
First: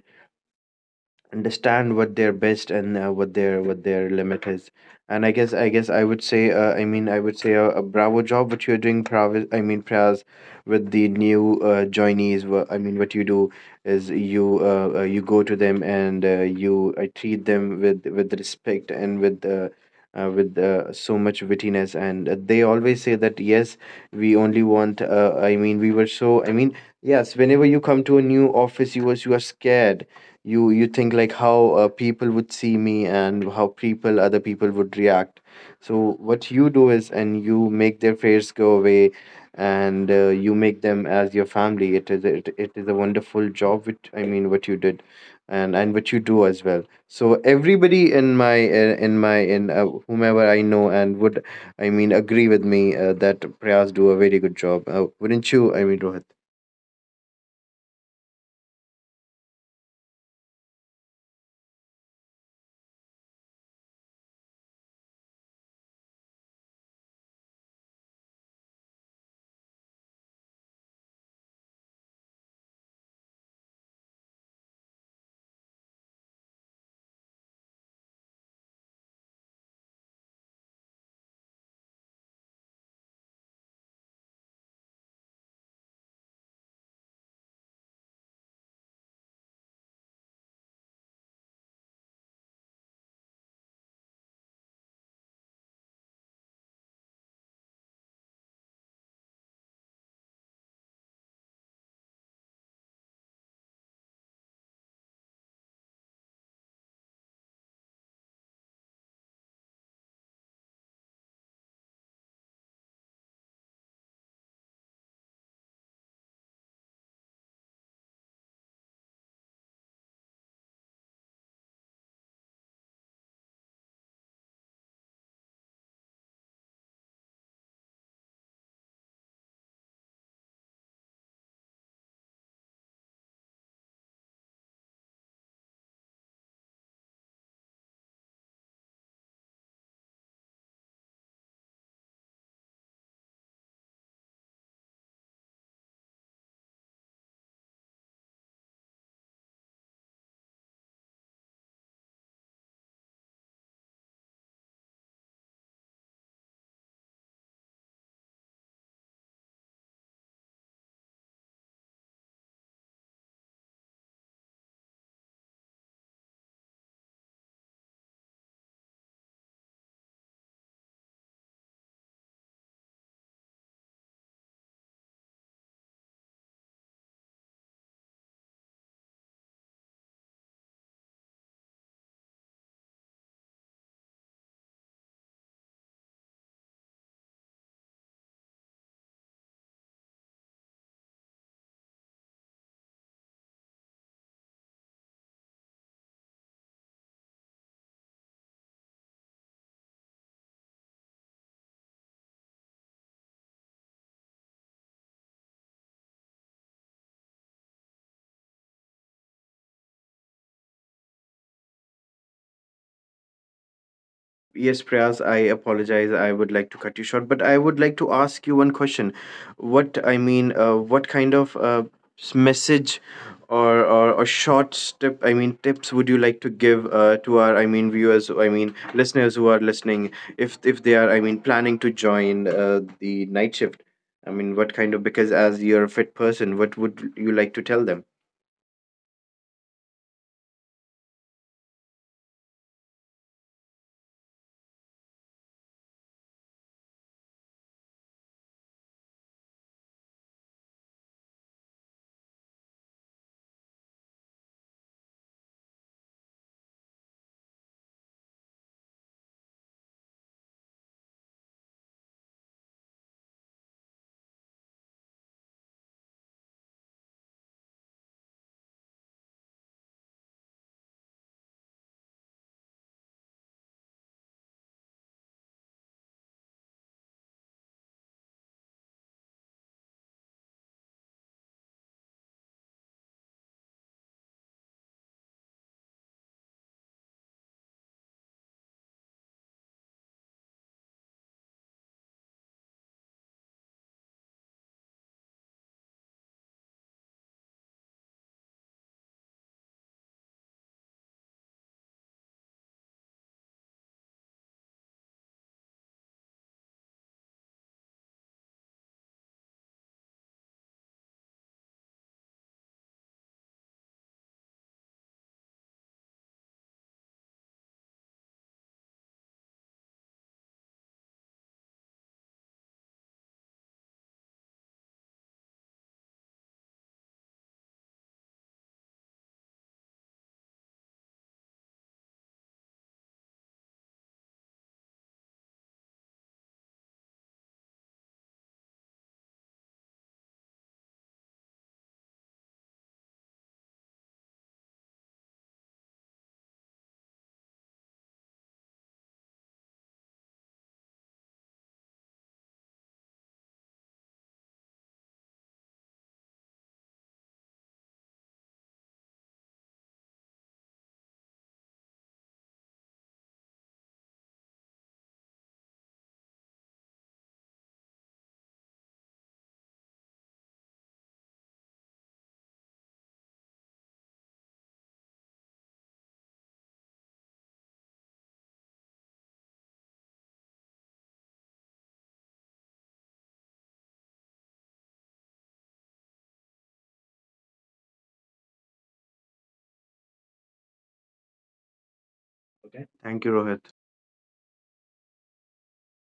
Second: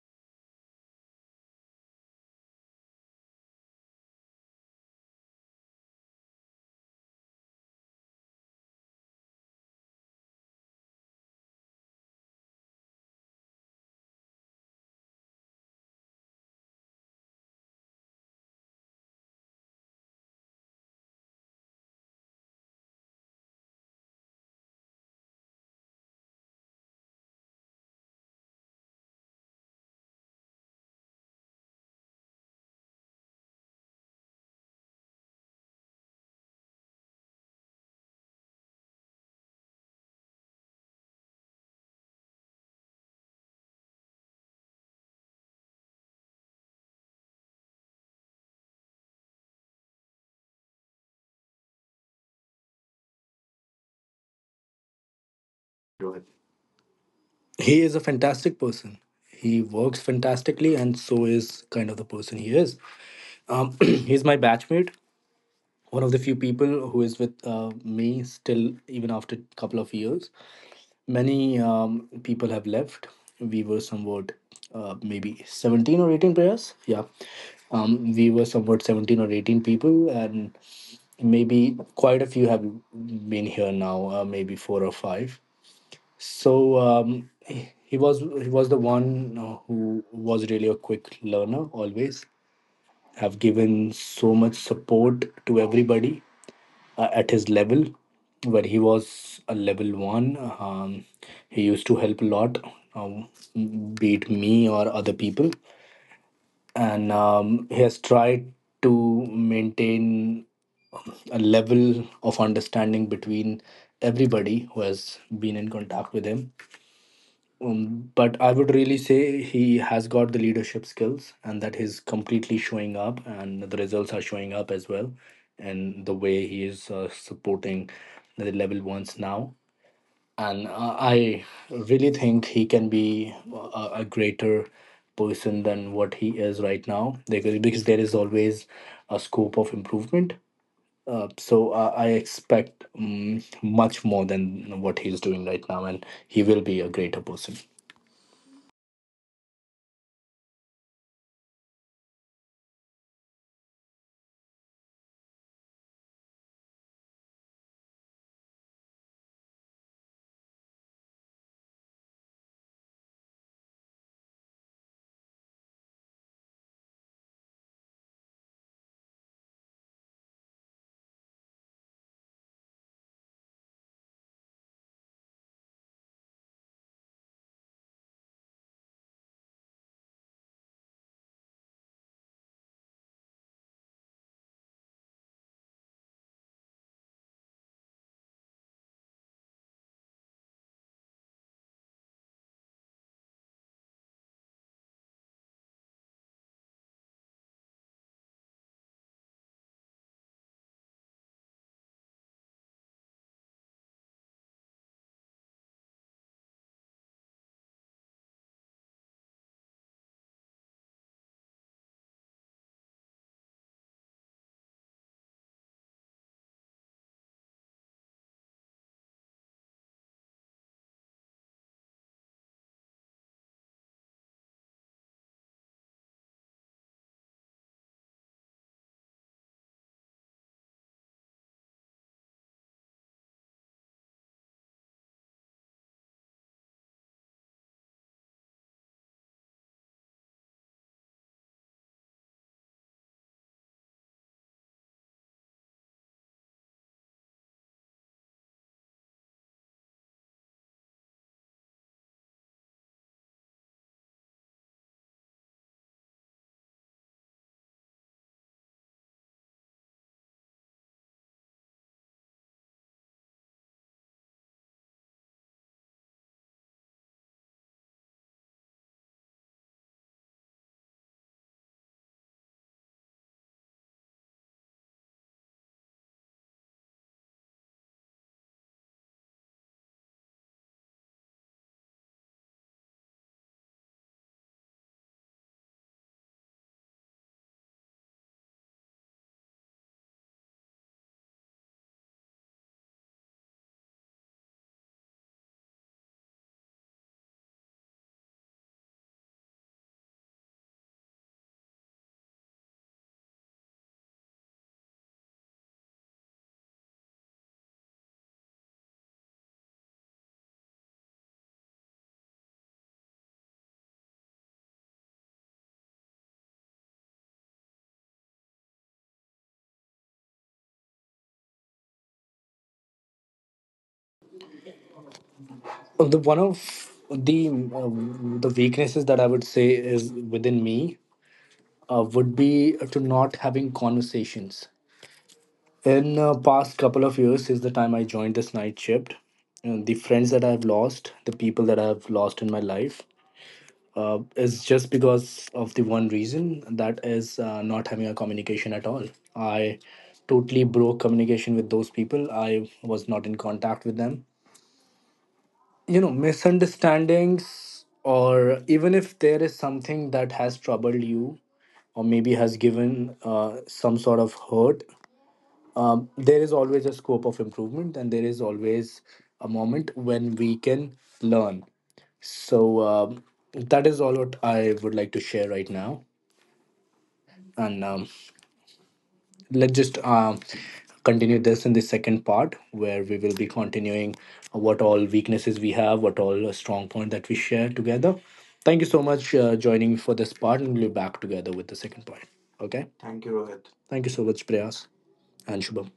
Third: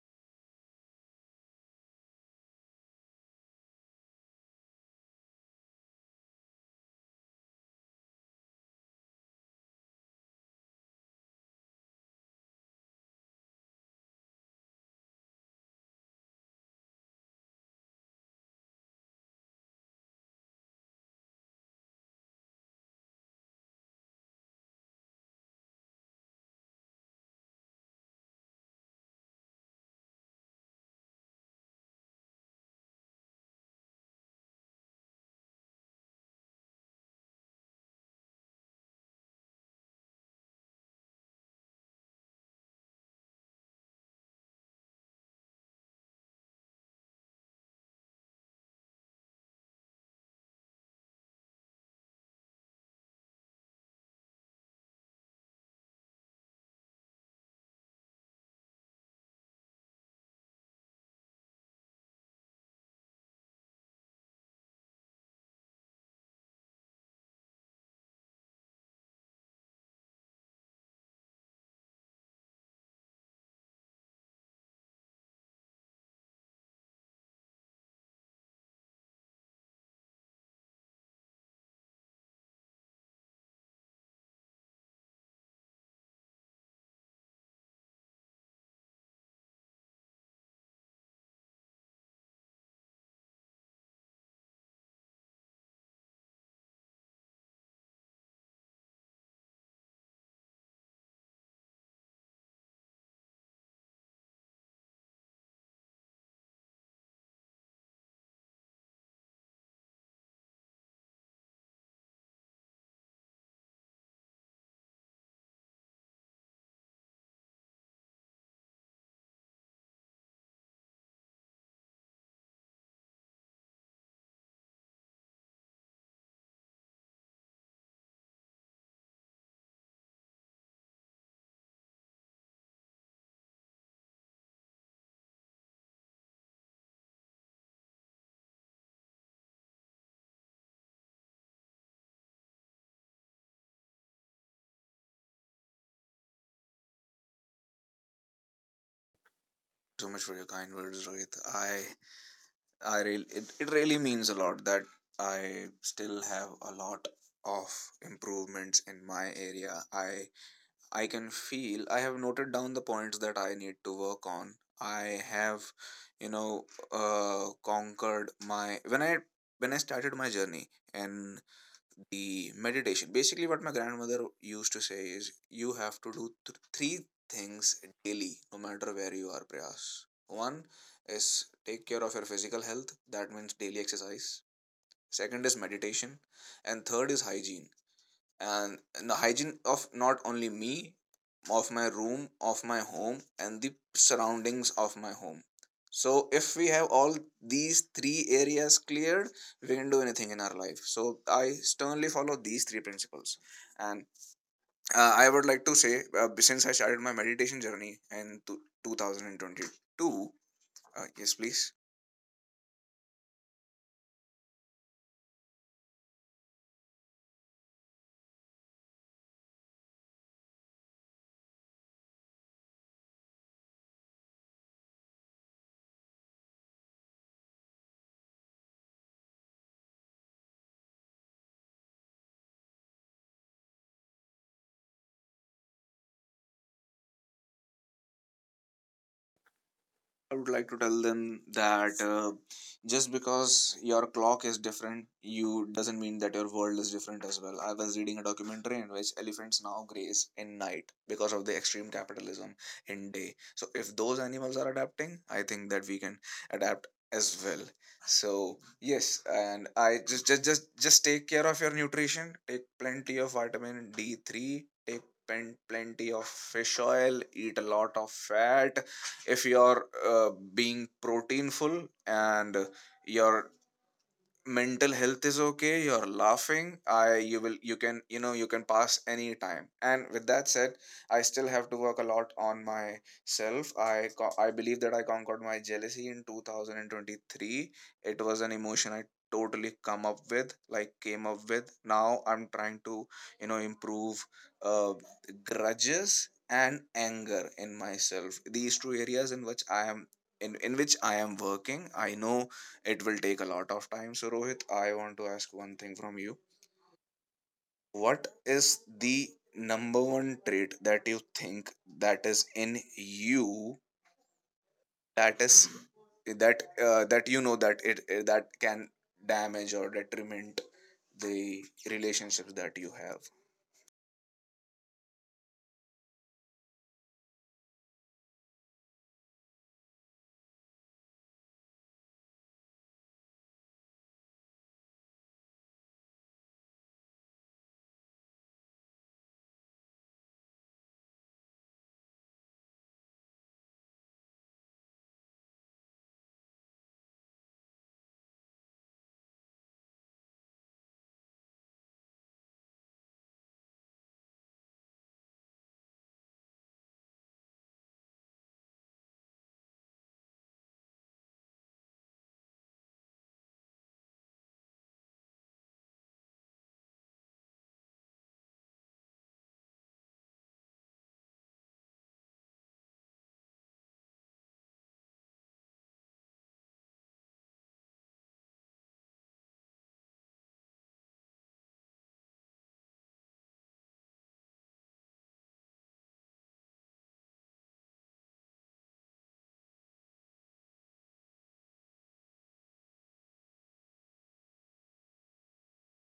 Speaker 2: understand what their best, and what their limit is. And I guess I would say, I mean I would say a bravo job what you're doing, Prav, I mean Praz, with the new joinees. What you do is, you you go to them, and you treat them with respect, and with so much wittiness. And they always say that yes, we only want, we were so, I mean, yes, whenever you come to a new office, you are scared. You think like, how people would see me, and how people other people would react. So what you do is, and you make their fears go away. And you make them as your family. It is it is a wonderful job, which, I mean, what you did and what you do as well. So everybody in my in my in whomever I know, and would, agree with me, that Prayas do a very good job. Wouldn't you,
Speaker 1: Go
Speaker 2: Rohit?
Speaker 1: ahead. He is a fantastic person. He works fantastically, and so is kind of the person he is. [CLEARS THROAT] He's my batchmate, one of the few people who is with me still even after a couple of years. Many people have left. We were somewhat, maybe 17 or 18 players, yeah. We were somewhat 17 or 18 people, and maybe quite a few have been here now, maybe four or five. So he was the one who was really a quick learner, always have given so much support to everybody at his level, where he was a level one. um, he used to help a lot, um, be it me or other people. And he has tried to maintain a level of understanding between everybody who has been in contact with him. But I would really say he has got the leadership skills, and that he's completely showing up, and the results are showing up as well. And the way he is supporting the level ones now. And I really think he can be a greater person than what he is right now, because there is always a scope of improvement. So I expect much more than what he's doing right now, and he will be a greater person.
Speaker 3: So much for your kind words, Rohit. I really, it really means a lot that I still have a lot of improvements in my area. I can feel, I have noted down the points that I need to work on. I have you know conquered my, when i, when I started my journey in the meditation. Basically what my grandmother used to say is you have to do three things daily no matter where you are, Prayas. One is take care of your physical health, that means daily exercise. Second is meditation, and third is hygiene. And, the hygiene of not only me, of my room, of my home, and the surroundings of my home. So if we have all these three areas cleared, we can do anything in our life. So I sternly follow these three principles. And I would like to say, since I started my meditation journey in 2022, yes please.
Speaker 2: Yes, Prayas, I apologize. I would like to cut you short, but I would like to ask you one question. What, what kind of message, or, short tip, I mean, tips, would you like to give to our, viewers, I mean, listeners who are listening, if they are, I mean, planning to join the night shift? I mean, what kind of, because as you're a fit person, what would you like to tell them?
Speaker 3: I would like to tell them that just because your clock is different, you doesn't mean that your world is different as well. I was reading a documentary in which elephants now graze in night because of the extreme capitalism in day. So if those animals are adapting, I think that we can adapt as well. So yes, and I just take care of your nutrition. Take plenty of vitamin D three. Take pen plenty of fish oil. Eat a lot of fat. If you're being proteinful and you're mental health is okay, you're laughing, I you will, you can, you can pass any time. And with that said, I still have to work a lot on myself. I believe that I conquered my jealousy in 2023. It was an emotion I totally come up with, like came up with. Now I'm trying to improve uh, grudges and anger in myself. These two areas in which I am, in which I am working, I know it will take a lot of time. So, Rohit, I want to ask one thing from you. What is the number one trait that you think that is in you, that is, that that you know that it that can damage or detriment the relationships that you have?
Speaker 1: Well, the one of the weaknesses that I would say is within me would be to not having conversations. In past couple of years, since the time I joined this night shift, and the friends that I've lost, the people that I've lost in my life, is just because of the one reason, that is not having a communication at all. I totally broke communication with those people. I was not in contact with them. You know, misunderstandings, or even if there is something that has troubled you or maybe has given some sort of hurt, there is always a scope of improvement, and there is always a moment when we can learn. So that is all what I would like to share right now. And let's just, continue this in the second part, where we will be continuing what all weaknesses we have, what all strong point that we share together. Thank you so much joining me for this part, and we'll be back together with the second part. Okay.
Speaker 2: Thank you,
Speaker 1: Thank you,
Speaker 2: Rohit.
Speaker 1: Rohit. Thank you so much, prayas and shubham.